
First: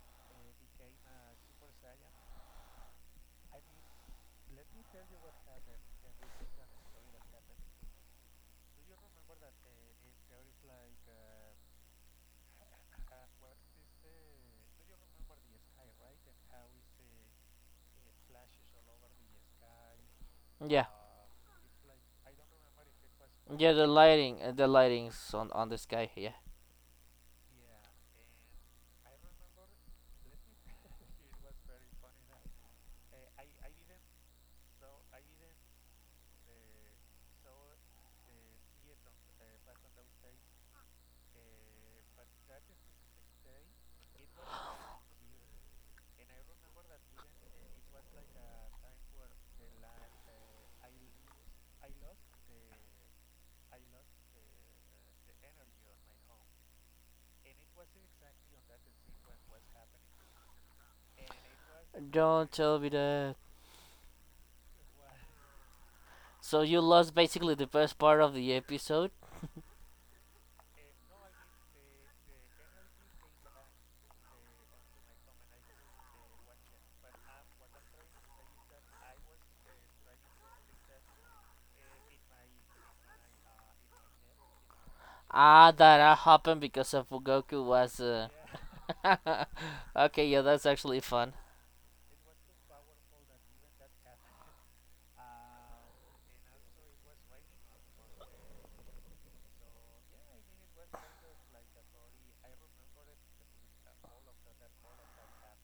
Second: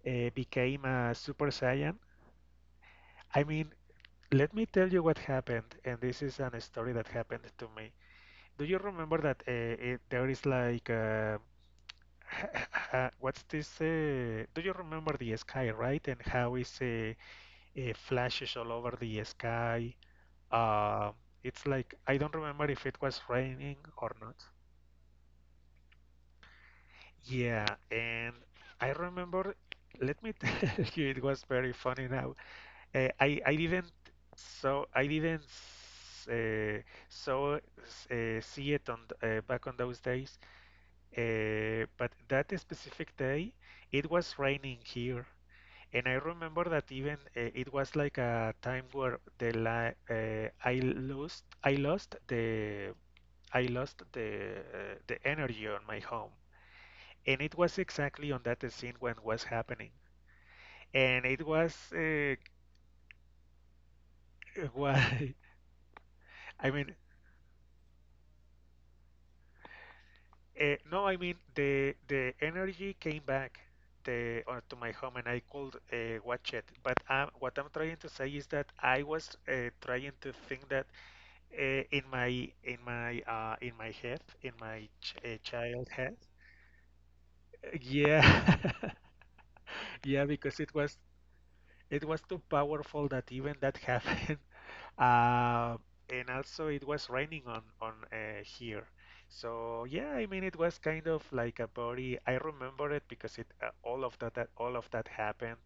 Speaker 2: became a Super Saiyan. I mean, let me tell you what happened, and this is an story that happened to me. Do you remember that it, there is like what's this? Do you remember the sky, right? And how is flashes all over the sky?
Speaker 1: Yeah.
Speaker 2: Uh, it's like I don't remember if it was
Speaker 1: Yeah,
Speaker 2: raining
Speaker 1: the
Speaker 2: or not.
Speaker 1: lighting, the lighting's on the sky. Yeah.
Speaker 2: Yeah, and I remember. Let me tell you, it was very funny now. I didn't so I didn't uh, so see it on th- back on those days but that specific day, it was raining here, and I remember that even it was like a time where the li- I lost the energy on my home, and it was exactly on that scene when was happening, and it was
Speaker 1: Don't tell me that.
Speaker 2: why
Speaker 1: So
Speaker 2: I
Speaker 1: you
Speaker 2: mean
Speaker 1: lost basically the best part of the episode.
Speaker 2: No, I mean the energy came back the to my home and I could watch it. But what I'm trying to say is that I was trying to think that uh, in my in my in my head in my ch
Speaker 1: Ah,
Speaker 2: child
Speaker 1: that
Speaker 2: head.
Speaker 1: happened because of Goku was.
Speaker 2: Yeah,
Speaker 1: Okay,
Speaker 2: yeah,
Speaker 1: yeah,
Speaker 2: because
Speaker 1: that's actually fun.
Speaker 2: it was too powerful that even that happened. Uh, and also it was raining on here. So yeah, I mean it was kind of like a body. I remember it because it all of that all of that happened.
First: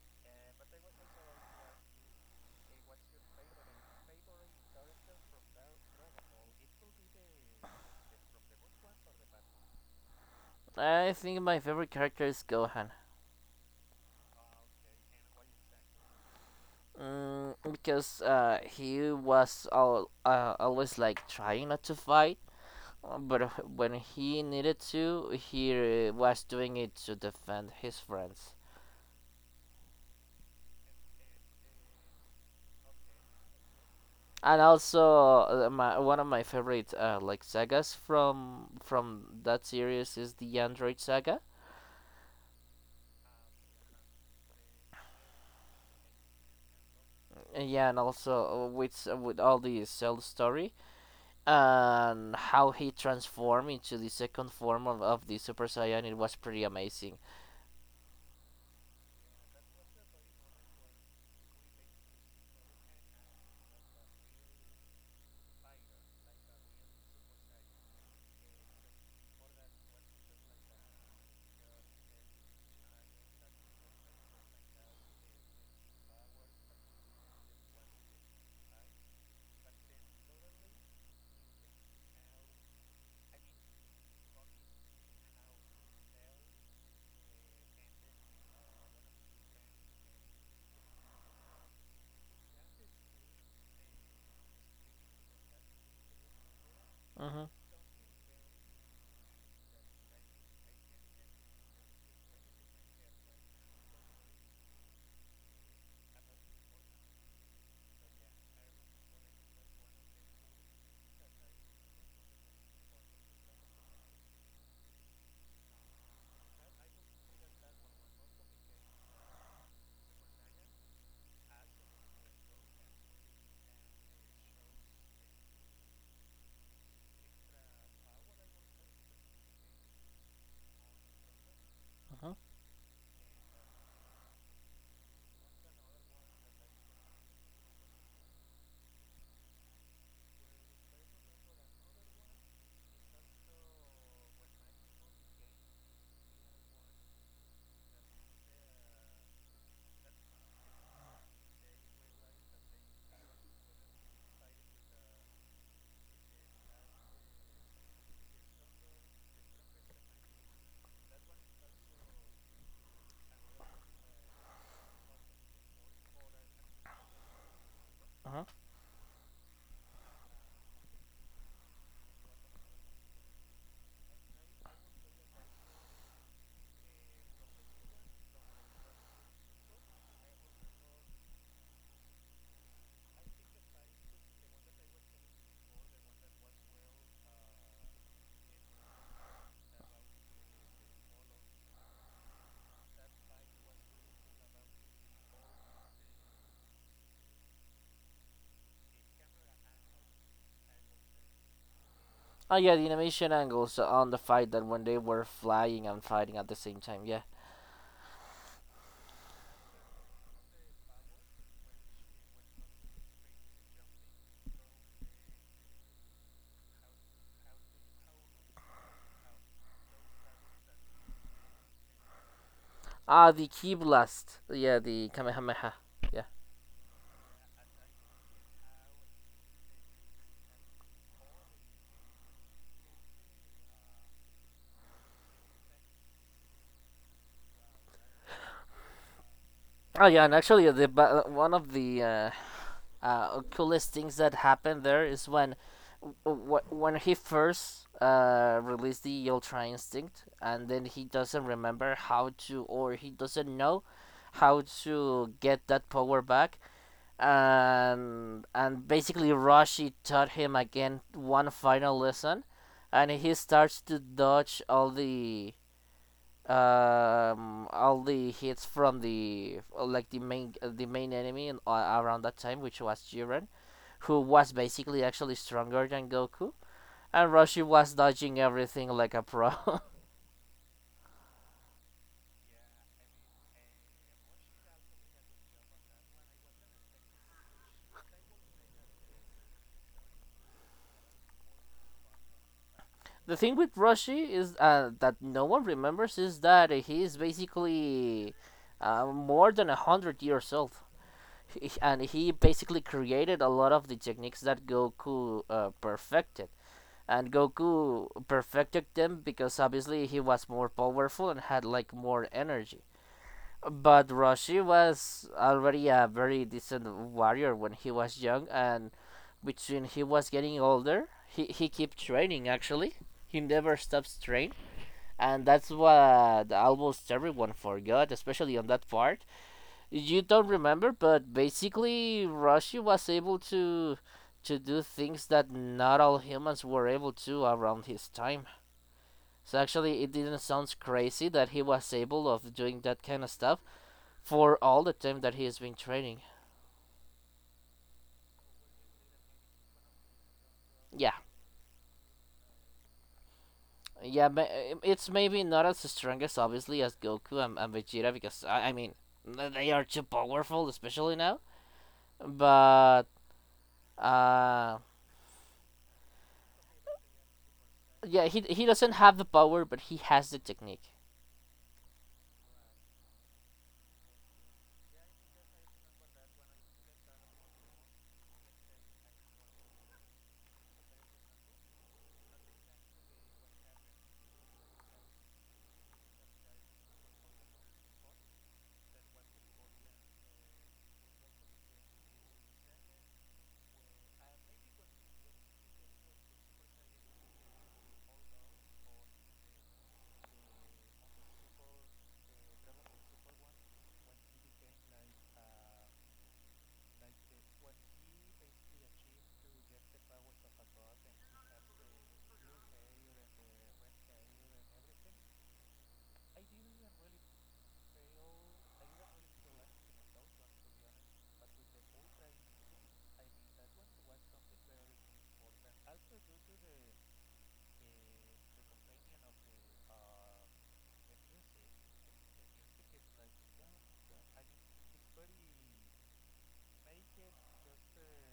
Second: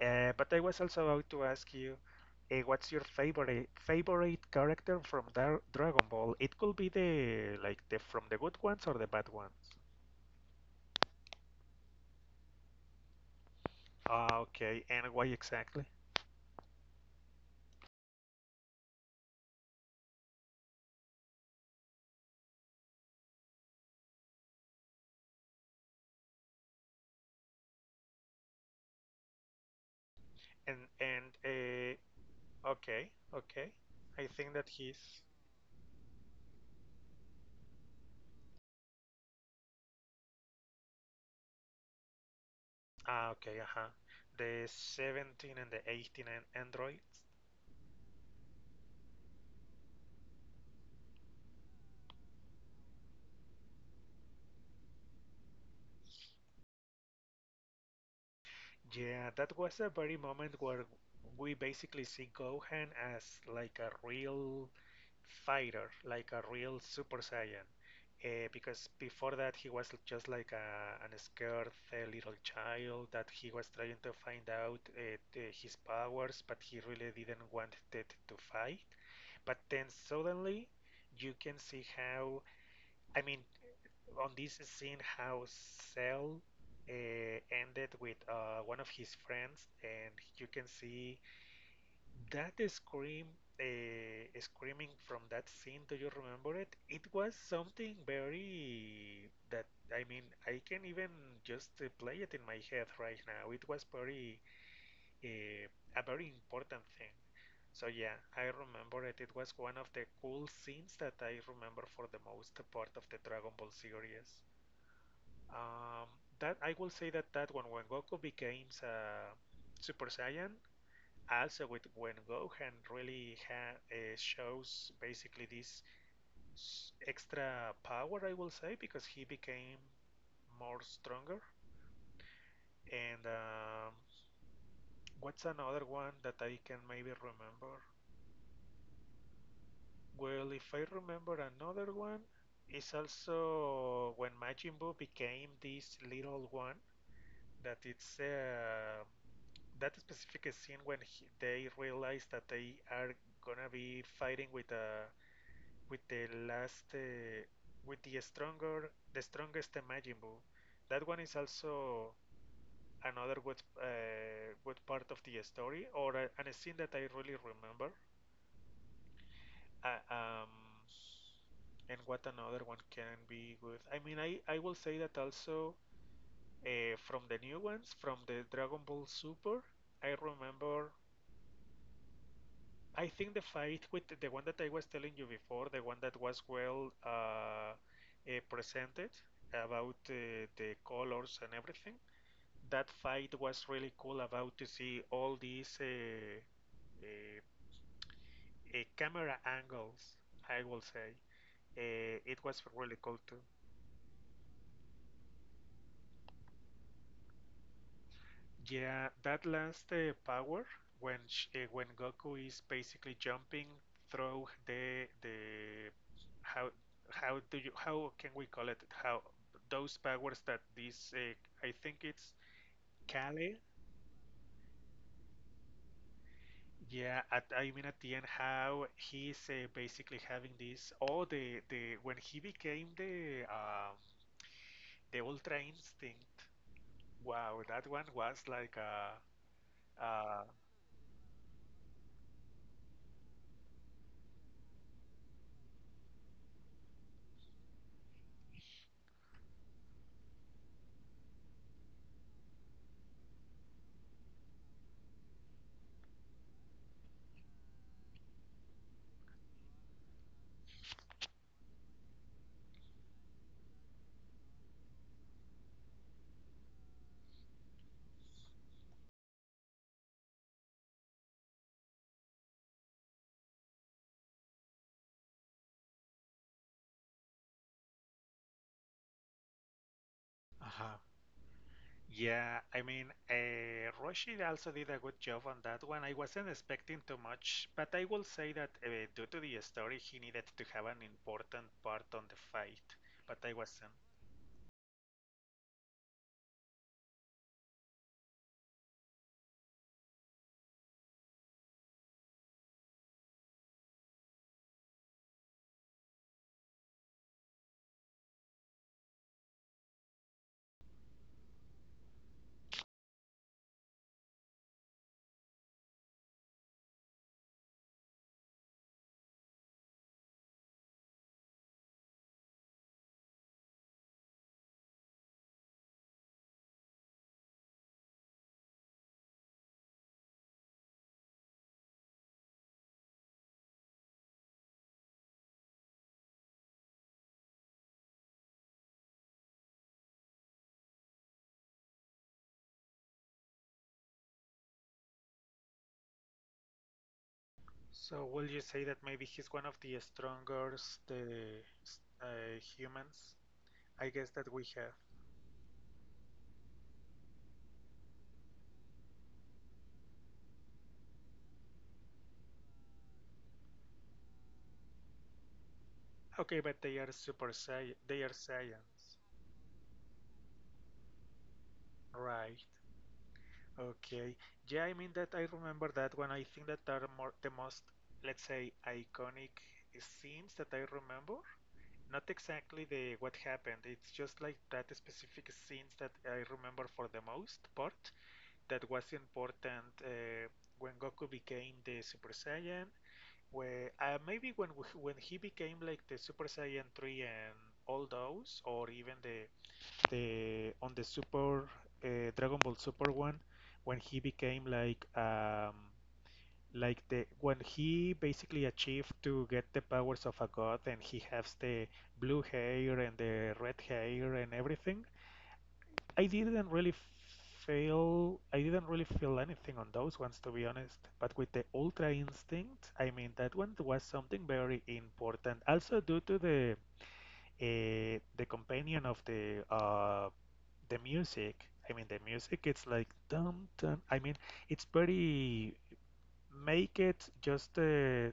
Speaker 2: But I was also about to ask you, what's your favorite character from Dar Dragon Ball? It could be the like the from the good ones or the bad ones.
Speaker 1: I think my favorite character is Gohan.
Speaker 2: Ah, okay, and why exactly?
Speaker 1: Mm, because he was always like trying not to fight. But when he needed to, he was doing it to defend his friends.
Speaker 2: And okay, okay. I think
Speaker 1: And
Speaker 2: that he's.
Speaker 1: also, one of my favorite like sagas from that series is the Android Saga.
Speaker 2: Ah, okay, uh-huh. The 17 and the 18 and androids.
Speaker 1: Yeah, and also with all the Cell story, and how he transformed into the second form of the Super Saiyan, it was pretty amazing.
Speaker 2: Yeah, that was the very moment where we basically see Gohan as like a real fighter, like a real Super Saiyan. Because before that, he was just like a, an scared little child that he was trying to find out the- his powers, but he really didn't want it to fight. But then suddenly, you can see how I mean, on this scene how Cell ended with one of his friends, and you can see that scream, screaming from that scene. Do you remember it? It was
Speaker 1: Mhm,
Speaker 2: something very that I mean I can even just play it in my head right now. It was very uh, a very important thing. So yeah, I remember it. It was one of the cool scenes that I remember for the most part of the Dragon Ball series. Um, that I will say that that one when Goku becomes Super Saiyan, also with when Gohan really shows basically this extra power, I will say, because he became more stronger.
Speaker 1: mhm,
Speaker 2: And what's another one that I can maybe remember? Well, if I remember another one, is also when Majin Buu became this little one that it's that specific scene when they realize that they are gonna be fighting with the last with the stronger the strongest Majin Buu. That one is also another good part of the story and scene that I really remember.
Speaker 1: mhm.
Speaker 2: Uh, um, and what another one can be good. I mean, I will say that also from the new ones from the Dragon Ball Super. I remember I think the fight with the one that I was telling you before, the one that was well presented about the colors and everything. That fight was really cool about to see all these uh, camera angles, I will say. It
Speaker 1: Oh
Speaker 2: was
Speaker 1: yeah, the
Speaker 2: really cool
Speaker 1: animation
Speaker 2: too.
Speaker 1: angles on the fight that when they were flying and fighting at the same time. Yeah.
Speaker 2: Yeah, that last power when Goku is basically jumping through the how how do you how can we call it? How those powers that this I think it's
Speaker 1: Ah, the
Speaker 2: Kale.
Speaker 1: key blast. Yeah, the Kamehameha. Yeah.
Speaker 2: Yeah, at, I mean at the end how he's basically having this oh the when he became the the Ultra Instinct. Wow, that one was like uh
Speaker 1: Oh yeah, and
Speaker 2: uh
Speaker 1: actually, the one of the coolest things that happened there is when he first released the Ultra Instinct, and then he doesn't remember how to, or he doesn't know how to get that power back, and basically Roshi taught him again one final lesson, and he starts to dodge all the hits from the like the main enemy in, around that time, which was Jiren, who was basically actually stronger than Goku, and Roshi was dodging everything like a pro.
Speaker 2: Uh-huh. Yeah, I mean, Roshi also did a good job on that one. I wasn't expecting too much, but I will say that due to the story, he needed to have an important part on the fight,
Speaker 1: The
Speaker 2: but I
Speaker 1: thing with
Speaker 2: wasn't.
Speaker 1: Roshi is that no one remembers is that he is basically more than a hundred years old. And he basically created a lot of the techniques that Goku perfected. And Goku perfected them because obviously he was more powerful and had like more energy. But Roshi was already a very decent warrior when he was young, and between he was getting older, he kept training actually. He never stops training, and that's what almost everyone forgot, especially on that part. You don't remember, but basically Roshi was able to do things that not all humans were able to around his time. So actually, it didn't sound crazy that he was able of doing that kind of stuff for all the time that he has been training.
Speaker 2: So will you say that maybe he's one of the strongest
Speaker 1: Yeah,
Speaker 2: humans? I
Speaker 1: yeah,
Speaker 2: guess that we have.
Speaker 1: it's maybe not as strong as obviously as Goku and Vegeta, because I mean they are too powerful, especially now. But uh,
Speaker 2: Okay, but they
Speaker 1: yeah,
Speaker 2: are
Speaker 1: he doesn't have
Speaker 2: Saiyans,
Speaker 1: the power, but he has the technique.
Speaker 2: right? Okay. Yeah, I mean that I remember that one. I think that are more the most, let's say, iconic scenes that I remember. Not exactly the what happened. It's just like that specific scenes that I remember for the most part that was important when Goku became the Super Saiyan. Where maybe when he became like the Super Saiyan 3 and all those, or even the on the Super Dragon Ball Super one when he became like the when he basically achieved to get the powers of a god and he has the blue hair and the red hair and everything. I didn't really I didn't really feel anything on those ones to be honest. But with the Ultra Instinct, I mean that one was something very important. Also due to the companion of the music. I mean, the music. It's like dum dum. I mean, it's very make it just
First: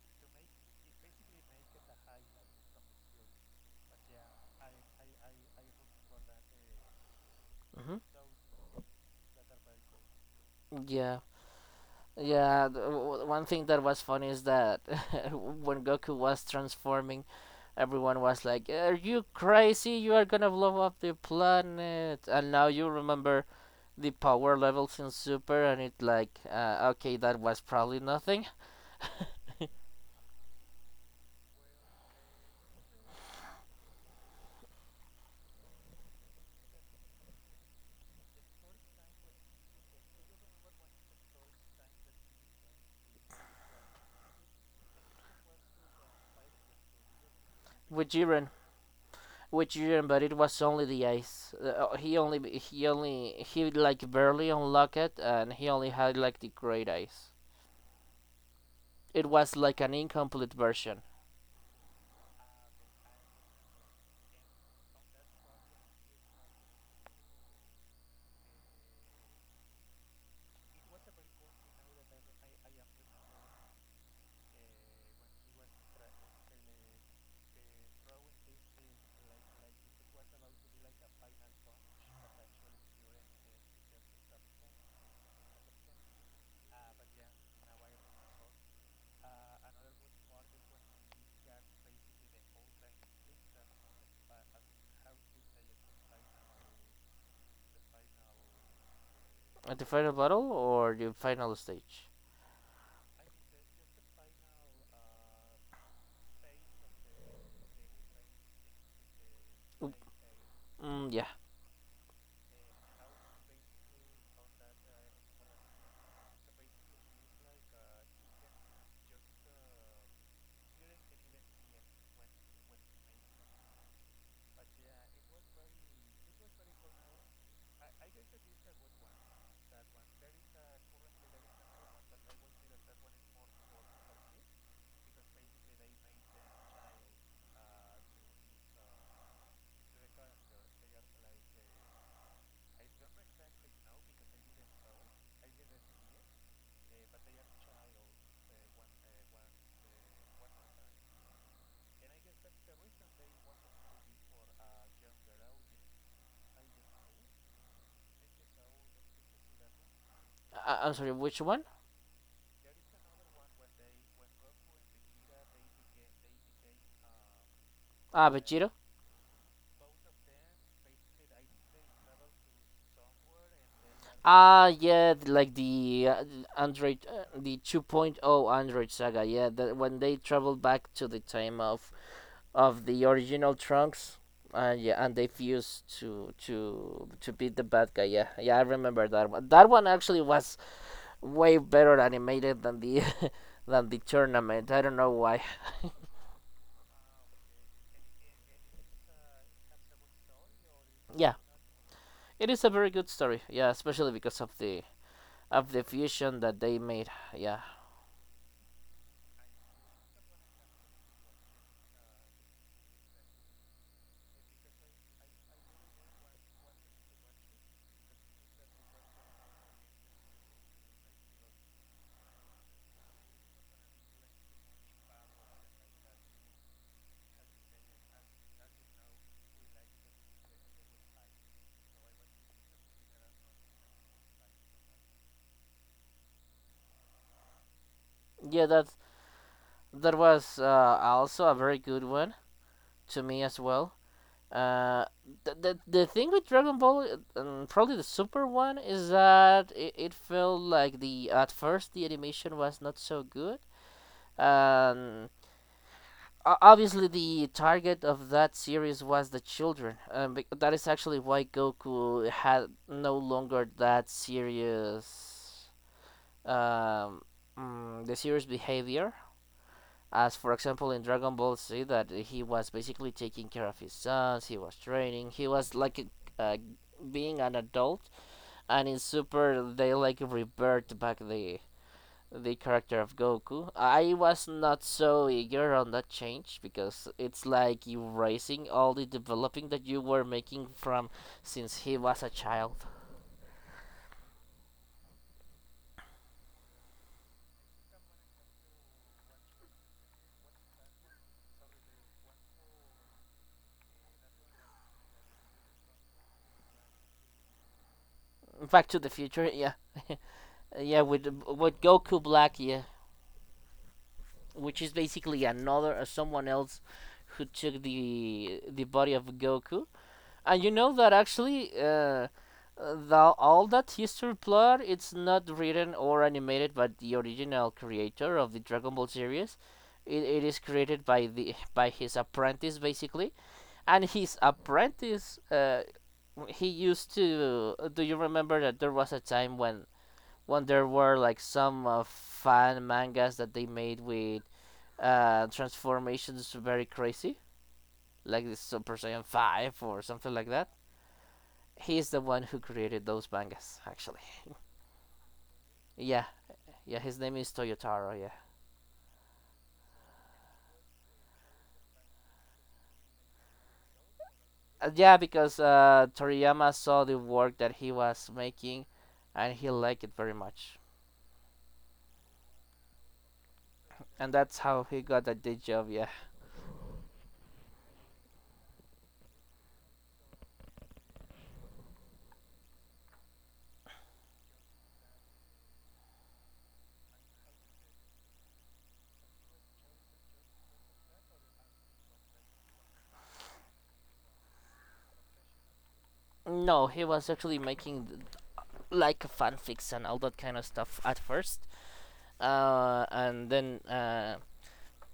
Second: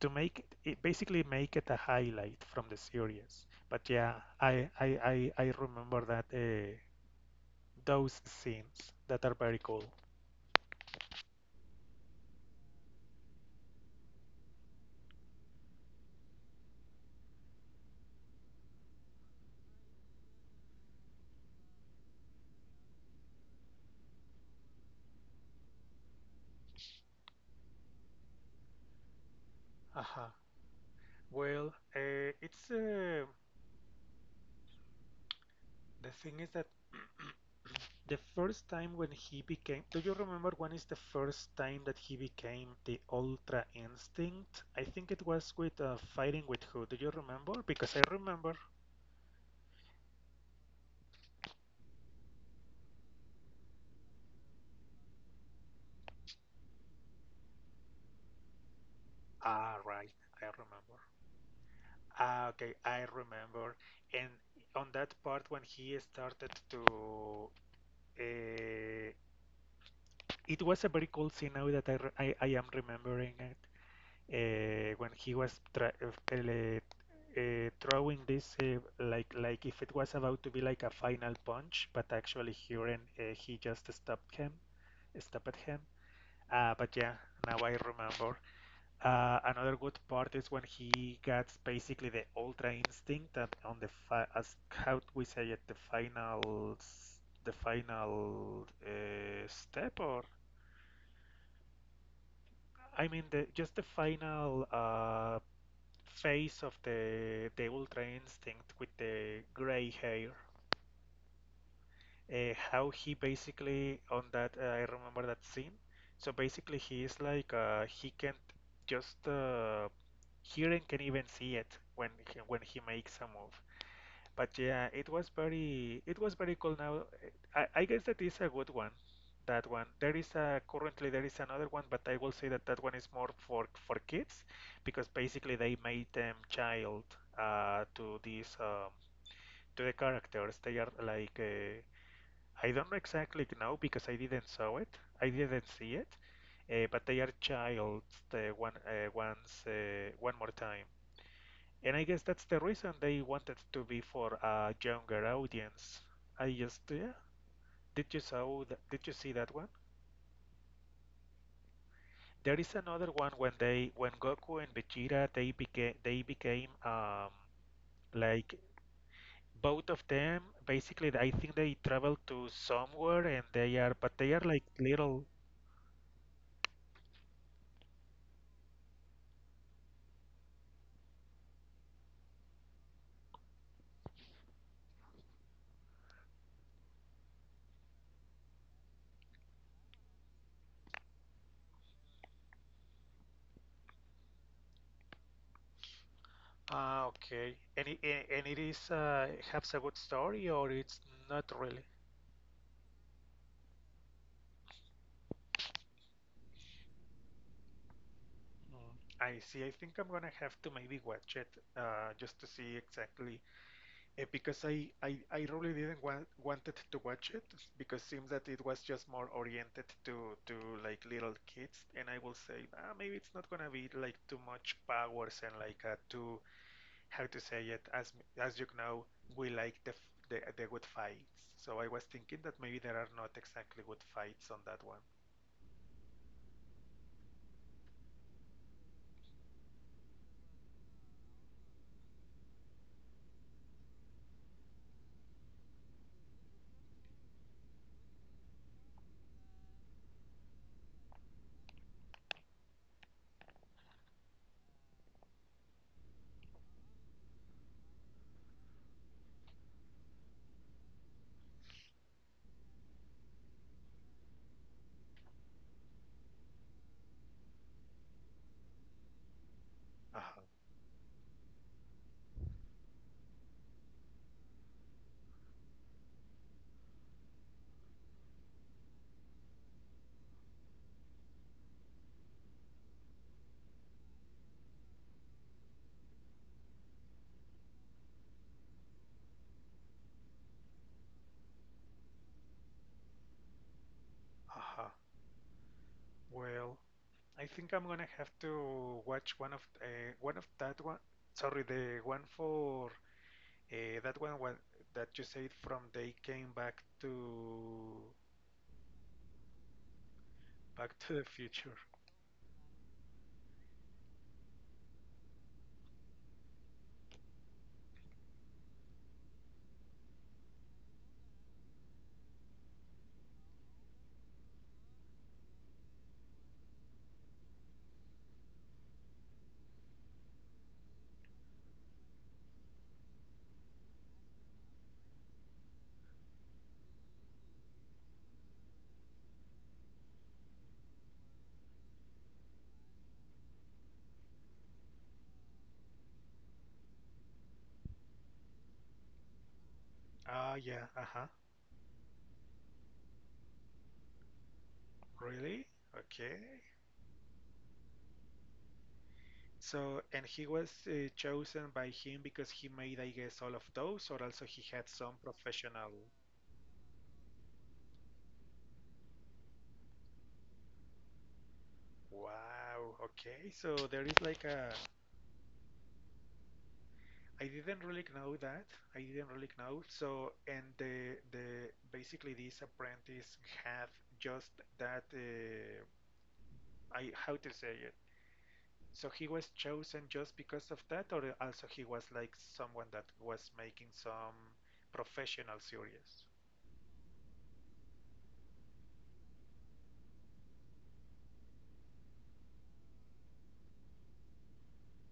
Speaker 2: to make it, it basically make it a highlight from the series. But yeah, I remember that
Speaker 1: Mm-hmm.
Speaker 2: those scenes that are very cool.
Speaker 1: Yeah. Yeah, the, one thing that was funny is that when Goku was transforming, everyone was like, "Are you crazy? You are gonna blow up the planet!" And now you remember the power levels in Super, and it like, okay, that was probably nothing.
Speaker 2: Uh-huh. Well, it's the thing is that the first time when he became, do you remember when is the first time that he became the Ultra Instinct? I think it was with fighting with who? Do you remember? Because I
Speaker 1: With Jiren,
Speaker 2: remember.
Speaker 1: but it was only the ice. He only, he like barely unlocked it, and he only had like the great ice. It was
Speaker 2: Ah,
Speaker 1: like an
Speaker 2: right, I
Speaker 1: incomplete
Speaker 2: remember.
Speaker 1: version.
Speaker 2: Ah, okay, I remember. And on that part when he started to, uh, it was a very cool scene now that I, re- I am remembering it. When he was throwing this like if it was about to be like a final punch, but actually Huron he just stopped him, stopped him. But yeah, now I remember. Another good part is when he gets basically the ultra instinct and on as how we say it the final the final
Speaker 1: At the
Speaker 2: step
Speaker 1: final
Speaker 2: or
Speaker 1: battle or the final stage?
Speaker 2: I mean the just the final face of the Ultra Instinct with the gray
Speaker 1: Oop.
Speaker 2: hair.
Speaker 1: Mm, yeah.
Speaker 2: How he basically on that I remember that scene. So basically he is like he can't just hear and can even see it when he makes a move. But yeah, it was very cool. Now, I guess that is a good one. That one. There is a currently there is another one, but I will say that that one is more for kids because basically they made them child to these to the characters. They are like I don't know exactly now because I didn't saw it. I didn't see it, but they are child one more time. And I guess that's the reason they wanted to be for a younger audience. I just yeah. Did you saw that, did you see that one?
Speaker 1: I- I'm sorry, which one?
Speaker 2: There is another one when Goku and Vegeta they became
Speaker 1: Ah,
Speaker 2: like
Speaker 1: Vegito?
Speaker 2: both of them basically I think they travel to somewhere and they are but they are like
Speaker 1: Ah, yeah,
Speaker 2: little.
Speaker 1: like the Android, the 2.0 point oh Android saga. Yeah, that when they traveled back to the time of the original Trunks. And Yeah, and they fused to beat the bad guy. Yeah, yeah, I remember that one. That one actually was way better animated than the than the tournament. I don't know why.
Speaker 2: Ah, okay, and it is has a good story or it's
Speaker 1: Yeah,
Speaker 2: not really.
Speaker 1: it is a very good story. Yeah, especially because of the fusion that they made. Yeah,
Speaker 2: Mm, I see. I think I'm gonna have to maybe watch it just to see exactly. Eh, because I really didn't wanted to watch it because it seems that it was just more oriented to like little kids, and I will say ah, maybe it's not gonna be like too much powers and like too how to say it as you know we like the good fights, so I was thinking that maybe there are not exactly good fights on that one.
Speaker 1: yeah, that was also a very good one to me as well. Uh, the, the thing with Dragon Ball, uh, probably the Super one, is that it felt like the at first the animation was not so good, and obviously the target of that series was the children, that is actually why Goku had no longer that serious, um, the serious behavior as
Speaker 2: Uh-huh.
Speaker 1: for example in Dragon Ball Z, that he was basically taking care of his sons, he was training, he was like a, being an adult, and in Super they like revert back the character of Goku. I was not so eager on that change because it's like erasing all the developing that you were making from since he was a child.
Speaker 2: Uh-huh. Well, I think I'm gonna have to watch one of that one, sorry, the one for that one when that you said from they came back to
Speaker 1: Back to the Future, yeah,
Speaker 2: Back
Speaker 1: yeah,
Speaker 2: to
Speaker 1: with
Speaker 2: the Future.
Speaker 1: Goku Black, yeah. Which is basically another someone else who took the body of Goku. And you know that actually the, all that history plot it's not written or animated by the original creator of the Dragon Ball series. It is created by the by his apprentice basically, and his apprentice he used to. Do you remember that there was a time when there were like some fan mangas that they made with transformations very crazy, like this Super Saiyan 5 or something like
Speaker 2: Ah,
Speaker 1: that.
Speaker 2: yeah, uh-huh.
Speaker 1: He's the one who created those mangas, actually.
Speaker 2: Really?
Speaker 1: Yeah,
Speaker 2: Okay.
Speaker 1: yeah, his name is Toyotaro, yeah.
Speaker 2: So, and he was chosen by him because he made, I guess, all of those, or also he had
Speaker 1: Yeah,
Speaker 2: some
Speaker 1: because
Speaker 2: professional.
Speaker 1: Toriyama saw the work that he was making, and he liked it very much.
Speaker 2: Wow. Okay. So there is
Speaker 1: And
Speaker 2: like
Speaker 1: that's
Speaker 2: a.
Speaker 1: how he got that day job, yeah.
Speaker 2: I didn't really know that. I didn't really know. So, and the basically this apprentice had just that. I how to say it. So he was chosen just because of that, or also he was like someone that was making some professional series?
Speaker 1: No, he was actually making like fanfics and all that kind of stuff at first. Uh, and then uh,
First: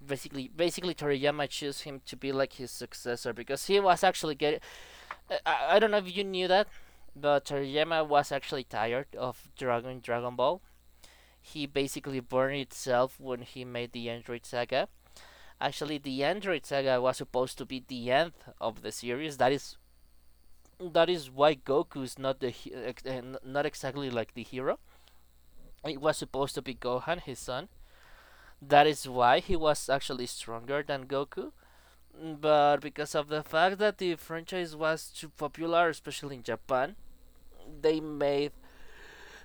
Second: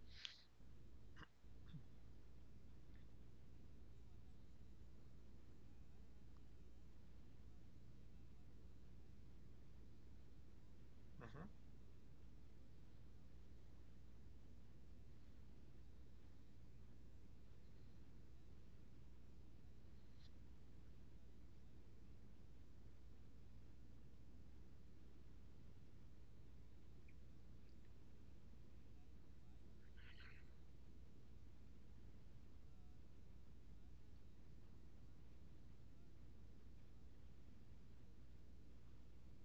Speaker 1: basically basically Toriyama chose him to be like his successor because he was actually getting. I don't know if you knew that, but Toriyama was actually tired of Dragon Ball.
Speaker 2: Mhm.
Speaker 1: He basically burned itself when he made the Android Saga. Actually, the Android Saga was supposed to be the end of the series. That is why Goku is not the eh, not exactly like the hero. It was supposed to be Gohan, his son. That is why he was actually stronger than Goku, but because of the fact that the franchise was too popular, especially in Japan, they made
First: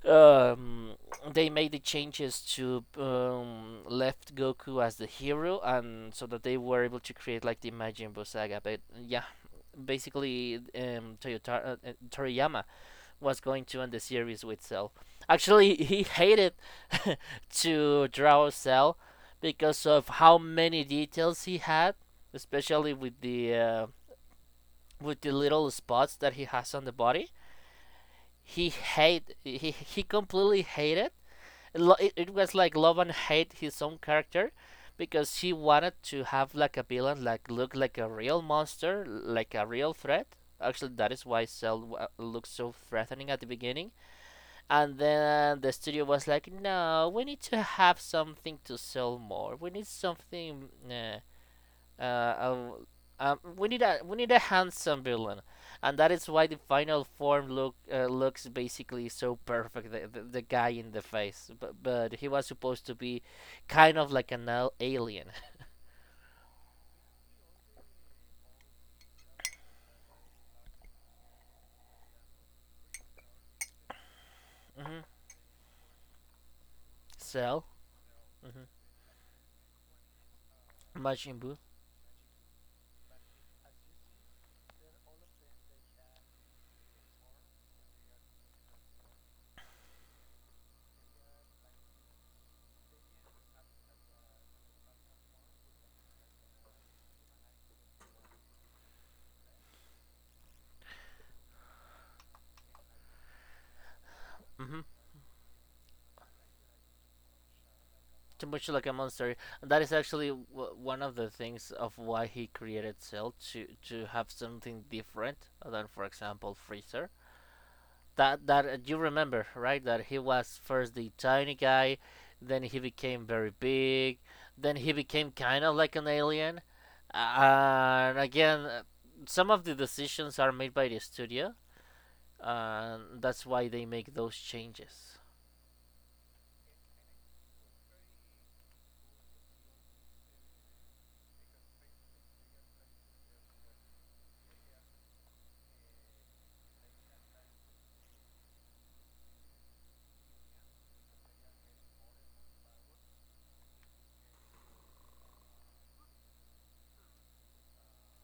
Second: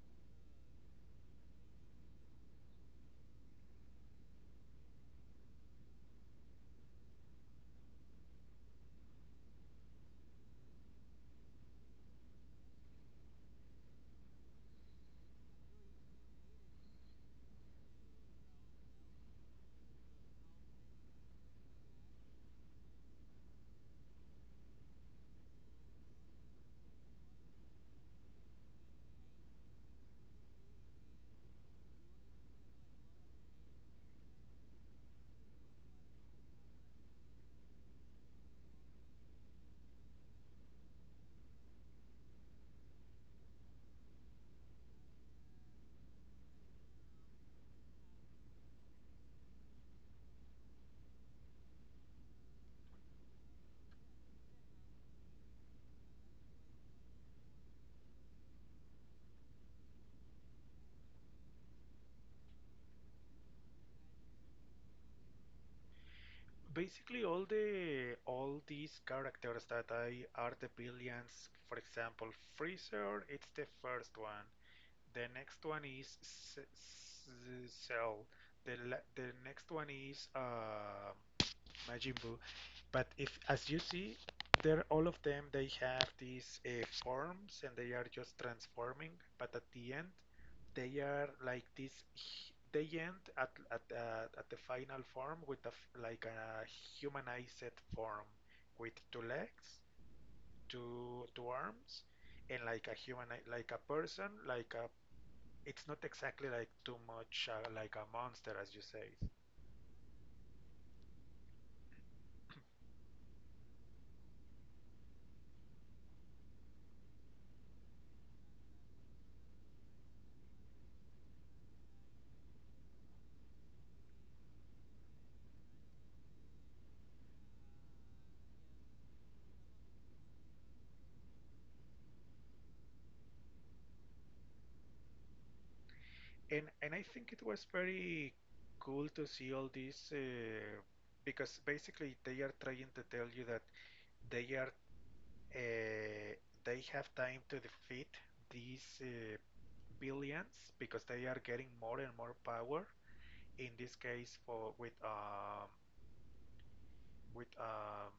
Speaker 1: um, they made the changes to left Goku as the hero, and so that they were able to create like the Majin Buu saga. But yeah, basically, Toriyama was going to end the series with Cell. Actually, he hated to draw Cell because of how many details he had, especially with the little spots that he has on the body. He completely hated. It was like love and hate his own character because he wanted to have like a villain like look like a real monster, like a real threat. Actually, that is why Cell looks so threatening at the beginning. And then the studio was like, "No, we need to have something to sell more. We need something uh, um, we need a handsome villain, and that is why the final form looks basically so perfect. The guy in the face, but he was supposed to be kind of like an alien.
Speaker 2: Basically, all the all these characters that I are the villains. For example, Freezer, it's the first one.
Speaker 1: hmm
Speaker 2: The next one is
Speaker 1: Cell,
Speaker 2: Cell.
Speaker 1: mm-hmm.
Speaker 2: The next one is
Speaker 1: Majin Buu,
Speaker 2: Majin Buu. But if, as you see, they're all of them. They have these forms, and they are just transforming. But at the end, they are like this. They end at at the final form with a like a humanized form with two legs, two arms, and like a human like a person, like
Speaker 1: hmm
Speaker 2: a. It's not exactly like too much like a
Speaker 1: too
Speaker 2: monster,
Speaker 1: much
Speaker 2: as you
Speaker 1: like a
Speaker 2: say.
Speaker 1: monster. And that is actually one of the things of why he created Cell to have something different than, for example, Freezer. That that You remember right that he was first the tiny guy, then he became very big, then he became kind of like an alien. And again Some of the decisions are made by the studio, and that's why they make those changes.
Speaker 2: And I think it was very cool to see all this because basically they are trying to tell you that they are uh, they have time to defeat these billions because they are getting more and more power. In this case, for with with um,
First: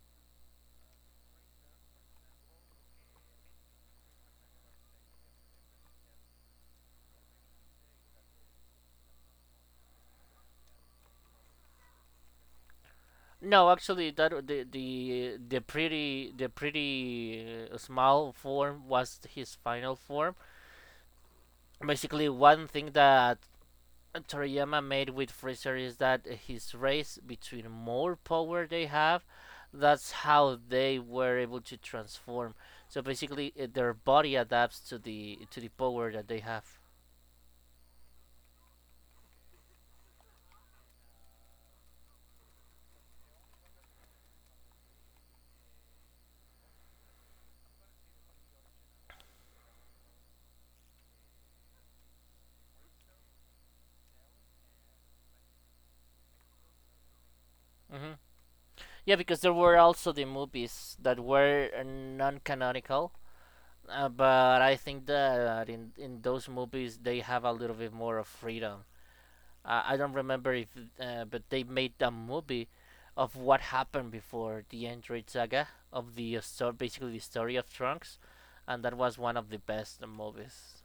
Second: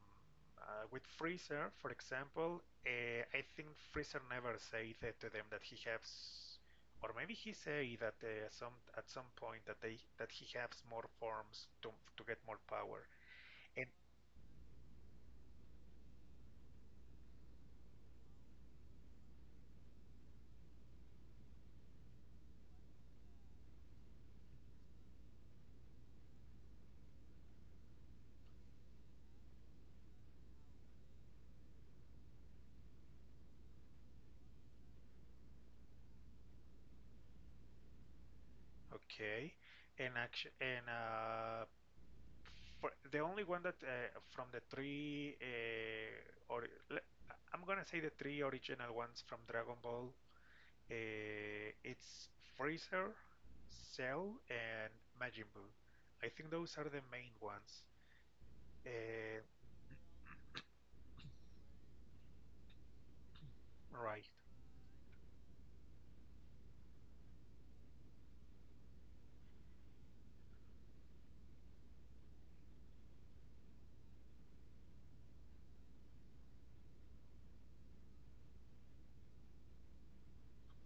Speaker 2: with Freezer, for example, I think Freezer never said that to them that he has, or maybe he said that some at some point that they that he has more forms to get more power.
Speaker 1: No,
Speaker 2: And
Speaker 1: actually that the pretty small form was his final form. Basically one thing that Toriyama made with Freezer is that his race, between more power they have, that's how they were able to transform. So basically, their body adapts to the power that they have.
Speaker 2: okay, and action and for the only one that from the three or I'm gonna say the three original ones from Dragon Ball. It's Freezer, Cell, and Majin Buu. I think those are the main ones.
Speaker 1: Hmm Yeah,
Speaker 2: Uh,
Speaker 1: because there were also the movies that were non-canonical,
Speaker 2: right.
Speaker 1: but I think that in those movies they have a little bit more of freedom. I don't remember if, But they made a movie of what happened before the Android saga of the story, basically the story of Trunks, and that was one of the best movies.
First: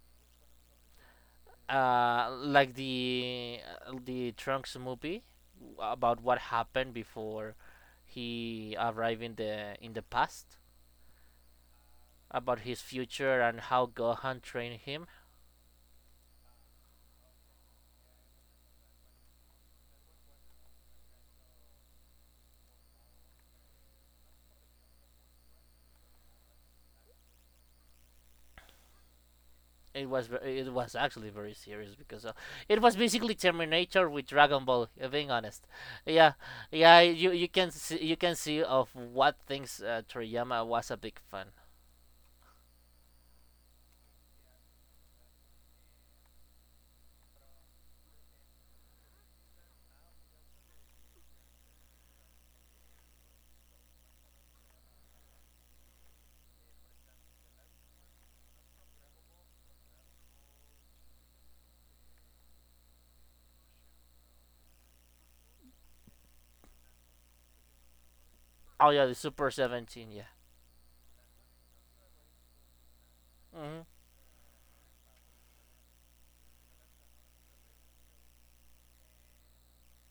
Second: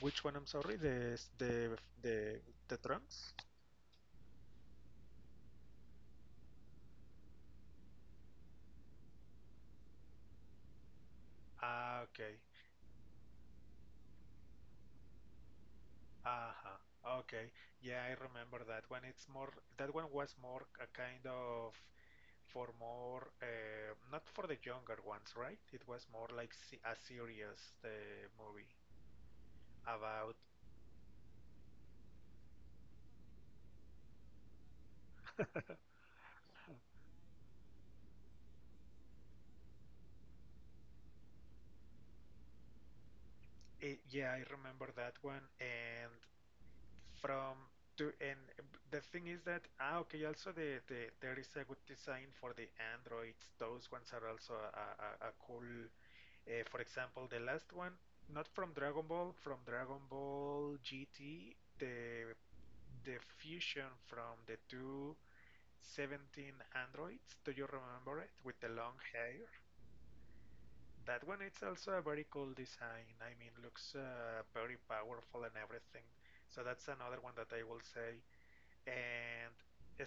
Speaker 2: Which one? I'm sorry.
Speaker 1: Uh, like
Speaker 2: The trunks.
Speaker 1: the the Trunks movie about what happened before he arrived in the past,
Speaker 2: Ah, okay.
Speaker 1: about his future and how Gohan trained him.
Speaker 2: Uh huh. Okay. Yeah, I remember that one. It's more. That one was more a kind of for more not for the younger ones, right? It was more a serious movie
Speaker 1: It was,
Speaker 2: about.
Speaker 1: it was actually very serious because it was basically Terminator with Dragon Ball. Being honest, yeah, yeah, you can see, you can see of what things Toriyama was a big fan.
Speaker 2: It. Yeah, I remember that one. And from to and the thing is that ah okay also the there is a good design for the androids. Those ones are also a cool for example the last one, not from Dragon Ball, from Dragon Ball GT, the fusion from the two seventeen androids, do you remember it with the
Speaker 1: Oh
Speaker 2: long
Speaker 1: yeah, the
Speaker 2: hair?
Speaker 1: Super 17, yeah,
Speaker 2: That one it's also a very cool design. I mean
Speaker 1: mm-hmm.
Speaker 2: looks very powerful and everything, so that's another one that I will say. And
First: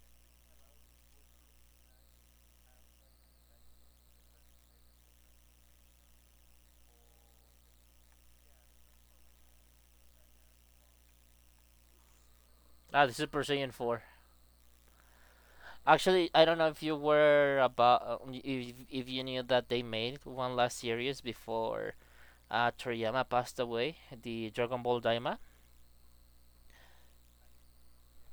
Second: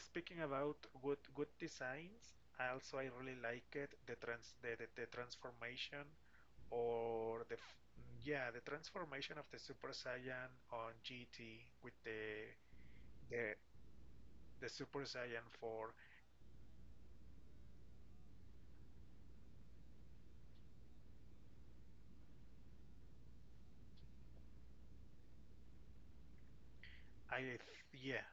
Speaker 2: speaking about good good designs, I also I really like it the trans the transformation or the yeah the transformation of the Super Saiyan on GT with
Speaker 1: Ah, the Super
Speaker 2: the
Speaker 1: Saiyan Four.
Speaker 2: the Super Saiyan 4.
Speaker 1: Actually, I don't know if if you knew that they made one last series before Toriyama passed away, the Dragon Ball Daima,
Speaker 2: I yeah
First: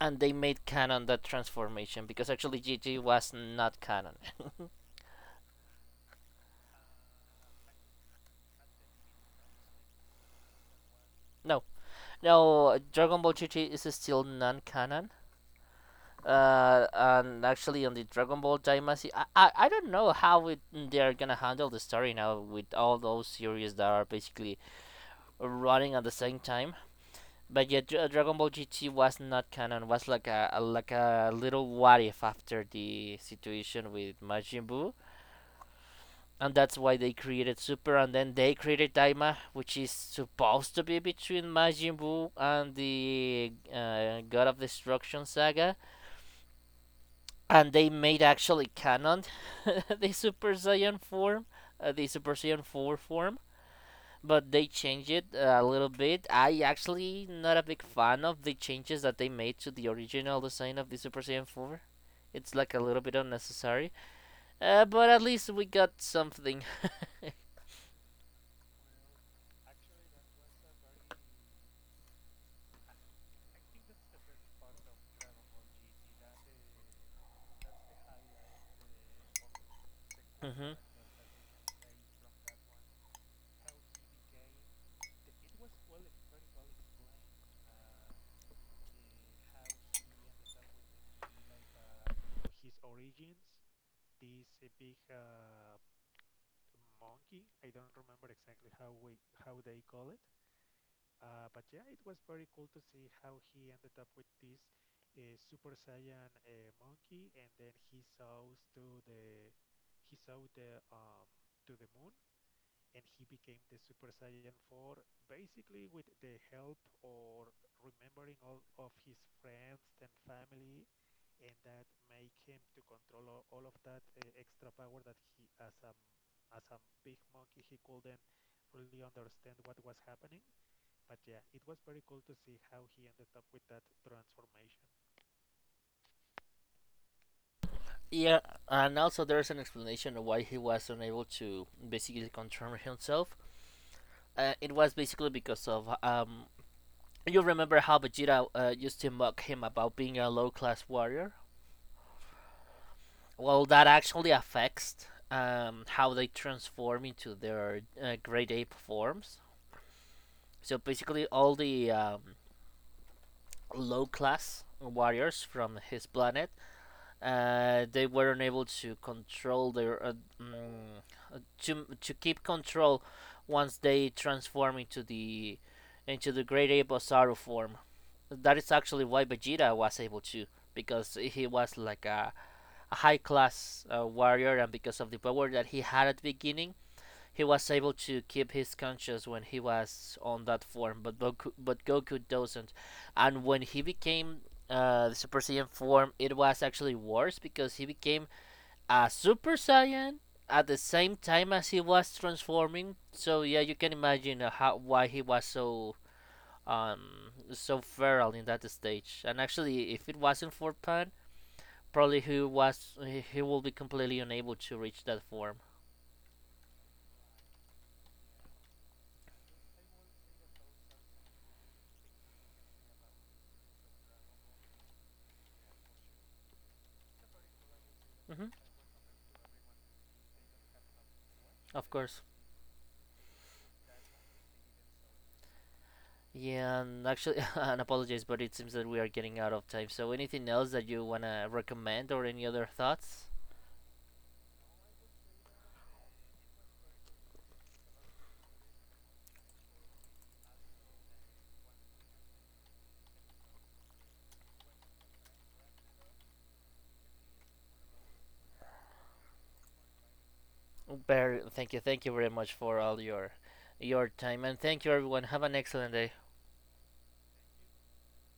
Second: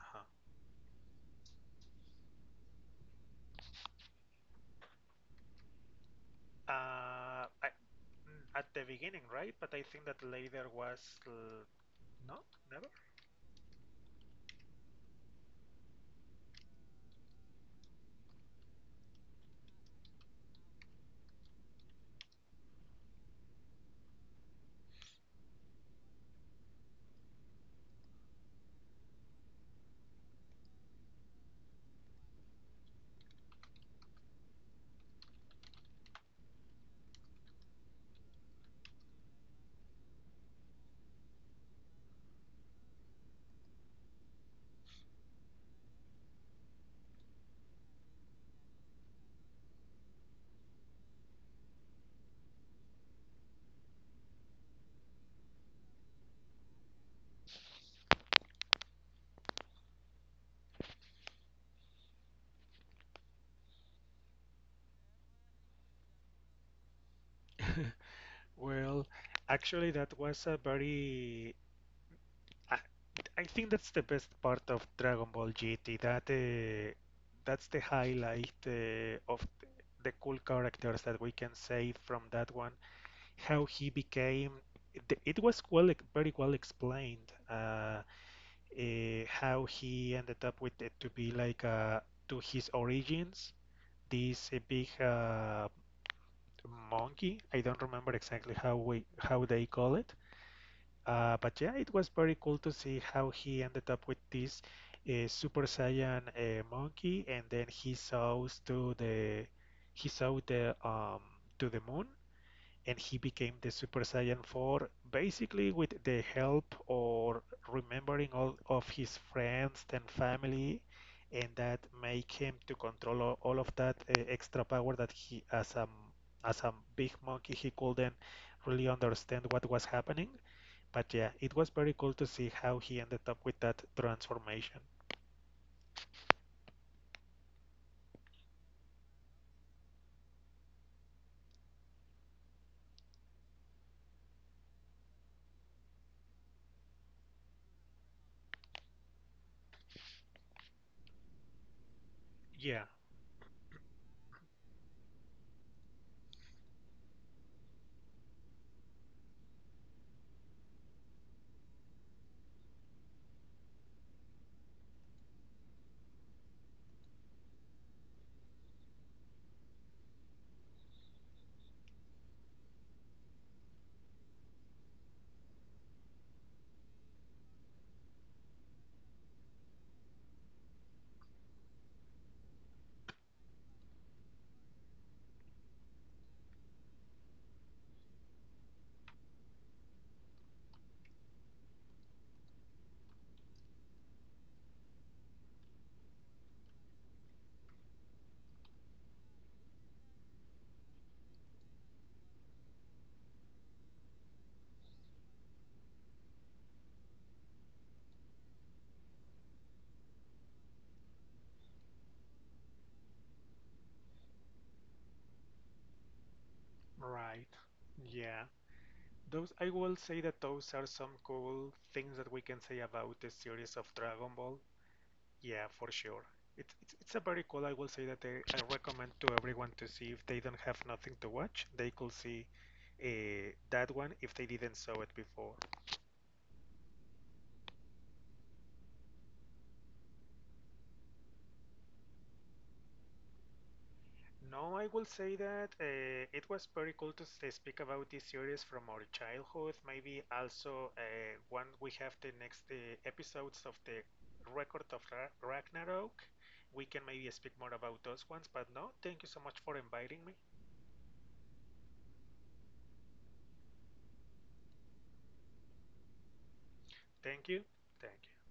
Speaker 2: uh-huh.
Speaker 1: and they made canon that transformation because actually GT was not canon.
Speaker 2: uh I, at the beginning right, but I think that later was
Speaker 1: No,
Speaker 2: l- not
Speaker 1: now,
Speaker 2: never.
Speaker 1: Dragon Ball Chi Chi is still non canon. On the Dragon Ball Daimasi, I don't know how it, they're gonna handle the story now with all those series that are basically running at the same time. But yeah, Dragon Ball GT was not canon. Was like a like a little what if after the situation with Majin Buu, and that's why they created Super, and then they created Daima, which is supposed to be between Majin Buu and the God of Destruction saga, and they made actually canon the Super Saiyan form, the Super Saiyan 4 form, but they changed it a little bit. I actually not a big fan of the changes that they made to the original design of the Super Saiyan 4. It's like a little bit unnecessary, but at least we got something.
Speaker 2: Well, actually, that was a very I, I think that's the best part of Dragon Ball GT. That that's the highlight of the cool
Speaker 1: hmm
Speaker 2: characters that we can say from that one. How he became. It was well, very well explained. How he ended up with it to be like to his origins. This big monkey. I don't remember exactly how we how they call it, but yeah, it was very cool to see how he ended up with this Super Saiyan monkey, and then he saw the to the moon, and he became the Super Saiyan 4, basically with the help or remembering all of his friends and family, and that make him to control all of that extra power that he as a big monkey he couldn't really understand what was happening. But yeah, it was very cool to see how he ended up with that transformation.
Speaker 1: Yeah, and also there's an explanation of why he was unable to basically control himself. It was basically because of. You remember how Vegeta used to mock him about being a low-class warrior?
Speaker 2: Yeah,
Speaker 1: Well, that actually affects how they transform into their great ape forms. So basically, all the low class warriors from his planet they weren't able to control their mm, to keep control once they transform into the Great Ape Abosaru form. That is actually why Vegeta was able to, because he was like a high class warrior, and because of the power that he had at the beginning, he was able to keep his conscience when he was on that form, but Goku doesn't. And when he became the Super Saiyan form, it was actually worse because he became a Super Saiyan at the same time as he was transforming. So yeah, you can imagine how why he was so so feral in that stage. And actually, if it wasn't for Pan, probably he will be completely unable to reach that form.
Speaker 2: right. Yeah. Those I will say that those are some cool things that we can say about the series of Dragon Ball. Yeah, for sure. It's it's a very cool. I will say that
Speaker 1: Hmm
Speaker 2: I recommend to everyone to see if they don't have nothing to watch, they
Speaker 1: of
Speaker 2: could
Speaker 1: course.
Speaker 2: see that one if they didn't saw it before.
Speaker 1: Yeah, and actually, and apologies, but it seems that we are getting out of time. So, anything else that you wanna recommend, or any other thoughts?
Speaker 2: No, I will say that it was pretty cool to speak about this series from our childhood. Maybe also when we have the next episodes of the Ragnarok, we can maybe speak more about those ones. But no, thank you so much for inviting me.
Speaker 1: Thank you very much for all your time, and thank you everyone. Have an excellent day.
Speaker 2: Thank you. Thank you.